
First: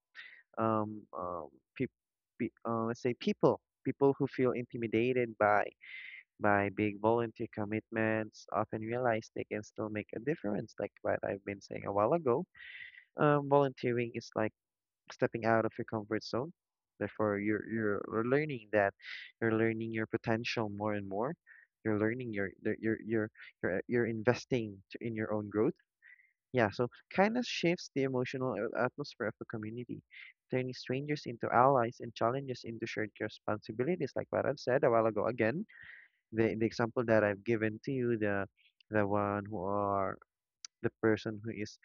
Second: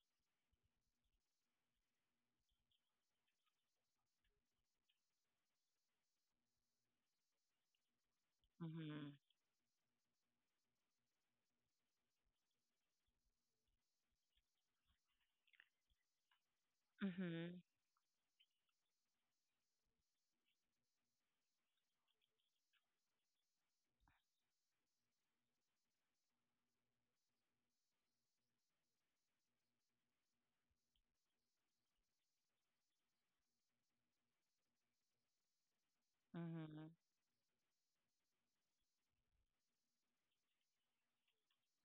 Speaker 2: Um, um, peop pe let's say people who feel intimidated by big volunteer commitments often
Speaker 1: Mm-hmm.
Speaker 2: realize they can still make a difference, like what I've been saying a while ago. Volunteering is like stepping out of your comfort zone. Therefore,
Speaker 1: Mm-hmm.
Speaker 2: you're learning that you're learning your potential more and more. You're learning your the- you're investing to, in your own growth. Yeah, so kindness shifts the emotional atmosphere of the community, turning strangers into allies and challenges into shared responsibilities. Like what I've said a while ago. Again, the
Speaker 1: Mm-hmm.
Speaker 2: example that I've given to you, the one who are the person who is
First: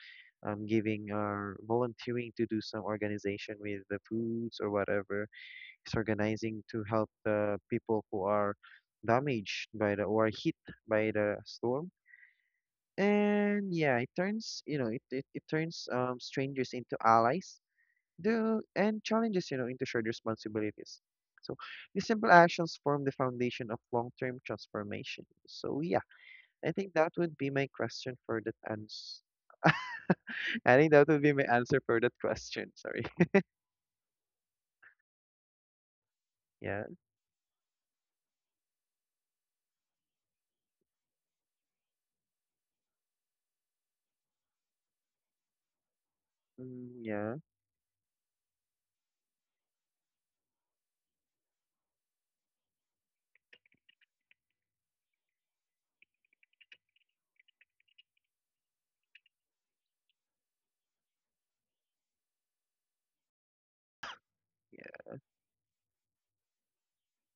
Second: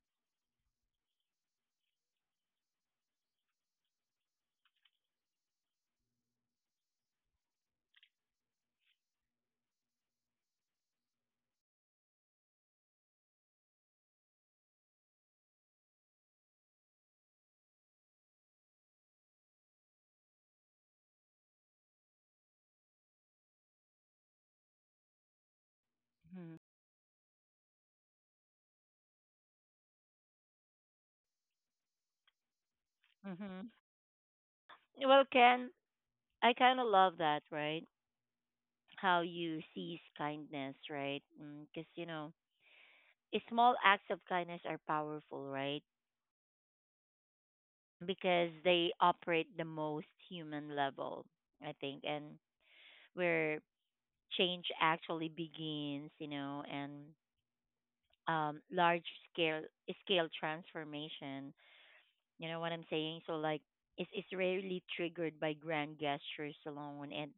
Speaker 2: giving or volunteering to do some organization with the foods or whatever, is organizing to help the people who are damaged by the or hit by the storm. And yeah, it turns, you know, it turns strangers into allies, and challenges, you know, into shared responsibilities. So these simple actions form the foundation of long-term transformation. So yeah,
Speaker 1: Mm-hmm.
Speaker 2: I think that would be my question for that ans I think that would be my answer for that question. Sorry.
Speaker 1: Mm-hmm. Well, Ken, I kind
Speaker 2: Yeah.
Speaker 1: of love that, right? How you seize kindness, right? Because, small acts of kindness are powerful, right?
Speaker 2: Mm, yeah.
Speaker 1: Because they operate the most human level, I think, and where change actually begins, you know, and large scale scale transformation. You know what I'm saying? So, like, it's rarely
Speaker 2: Yeah.
Speaker 1: triggered by grand gestures alone, and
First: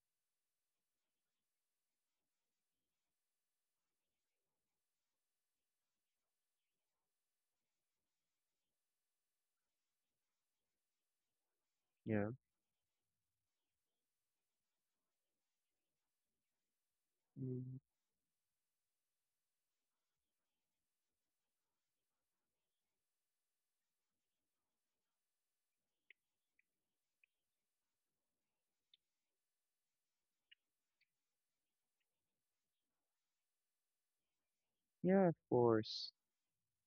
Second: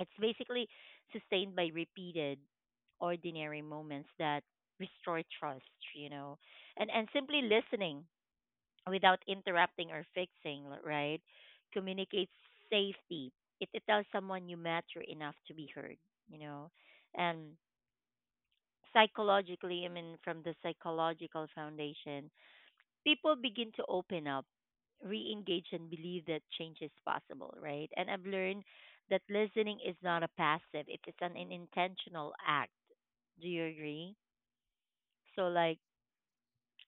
Speaker 1: it's basically sustained by repeated ordinary moments that restore trust, you know, and simply listening without interrupting or fixing, right?
Speaker 2: Yeah.
Speaker 1: Communicates safety. It tells someone you matter enough to be heard, you know, and
Speaker 2: Mm,
Speaker 1: psychologically, I mean, from the psychological foundation, people begin to open up, re-engage, and believe that change is possible, right? And I've learned that listening is not a passive; it is an intentional act. Do you agree?
Speaker 2: yeah. Of
Speaker 1: So, like,
Speaker 2: course.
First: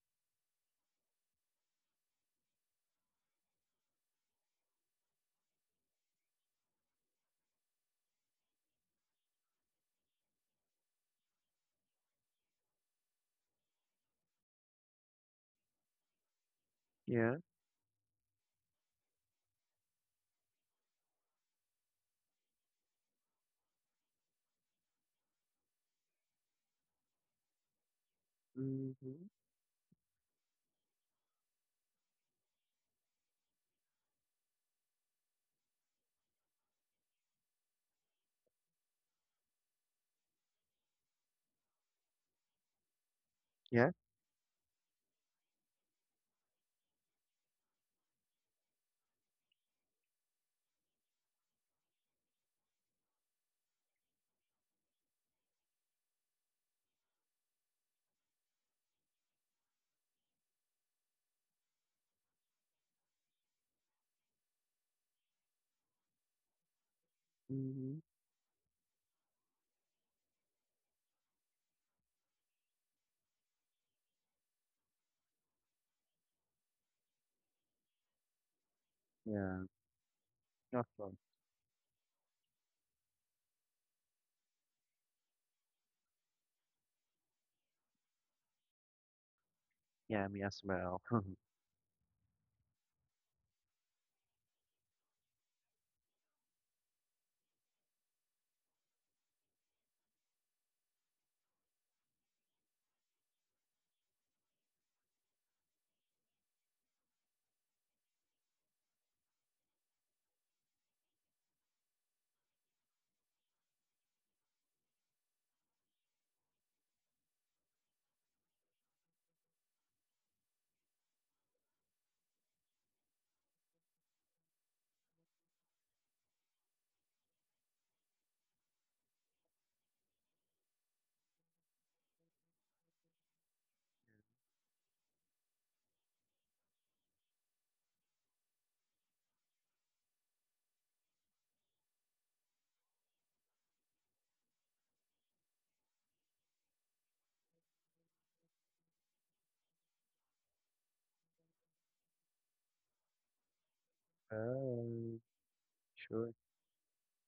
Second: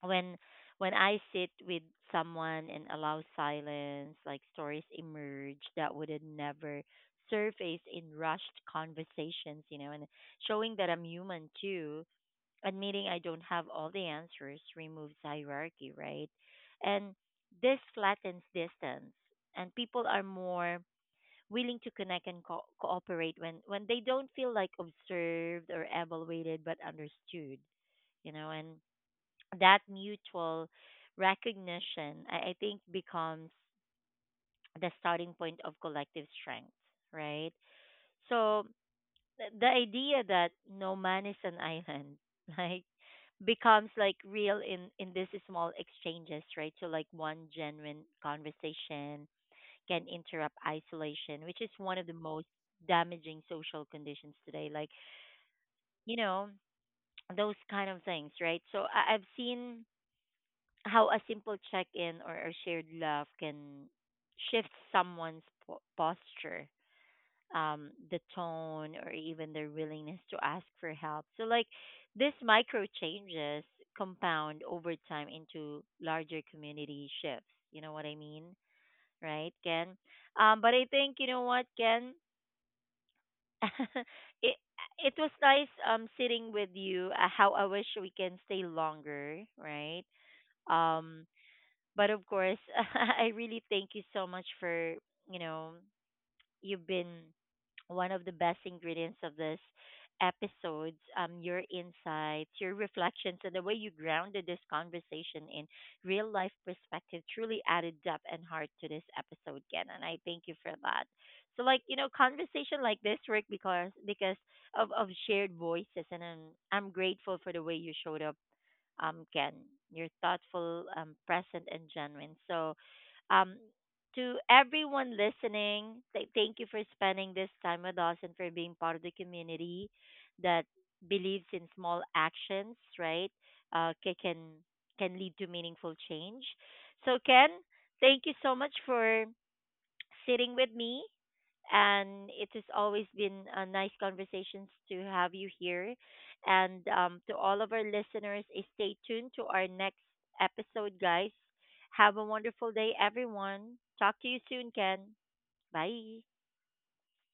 Speaker 1: when when I sit with someone and allow silence, like stories emerge that would have never surfaced in rushed conversations, you know, and showing that I'm human too, admitting I don't have all the answers, removes hierarchy, right? And
Speaker 2: Yeah.
Speaker 1: this flattens distance, and people are more willing to connect and cooperate when they don't feel like observed or evaluated but understood, you know, and
Speaker 2: Mm-hmm.
Speaker 1: that mutual recognition, I think, becomes the starting point of collective strength, right? So, the idea that no man is an island like becomes
Speaker 2: Yeah.
Speaker 1: like real in these small exchanges, right? So like one genuine conversation can interrupt isolation, which is one of the most damaging social conditions today, like, you know, those kind of things, right? So I've seen how a simple check-in or a shared laugh can shift someone's posture,
Speaker 2: Mm-hmm.
Speaker 1: the tone, or even their willingness to ask for help. So, like, these micro changes compound over time into larger community shifts. You know what I mean? Right,
Speaker 2: Yeah.
Speaker 1: Ken? But
Speaker 2: Of
Speaker 1: I think,
Speaker 2: course.
Speaker 1: you know what, Ken? it, it was nice sitting with you. How I wish we can stay longer, right?
Speaker 2: Yeah. Me as well.
Speaker 1: Um, but of course, I really thank you so much for, you know, you've been one of the best ingredients of this episodes, um, your insights, your reflections, and the way you grounded this conversation in real life perspective truly added depth and heart to this episode again, and I thank you for that. So like, you know, conversation like this work because of shared voices, and I'm grateful for the way you showed up, Ken. You're thoughtful, present, and genuine. So, um, to everyone listening, thank you for spending this time with us and for being part of the community that believes in small actions, right? Uh, ca- can can lead to meaningful change. So, Ken, thank you so much for sitting with me. And it has always been a nice conversations to have you here. And to all of our listeners, stay tuned to our next episode, guys. Have a wonderful day, everyone. Talk to you soon, Ken.
Speaker 2: Oh,
Speaker 1: Bye.
Speaker 2: sure.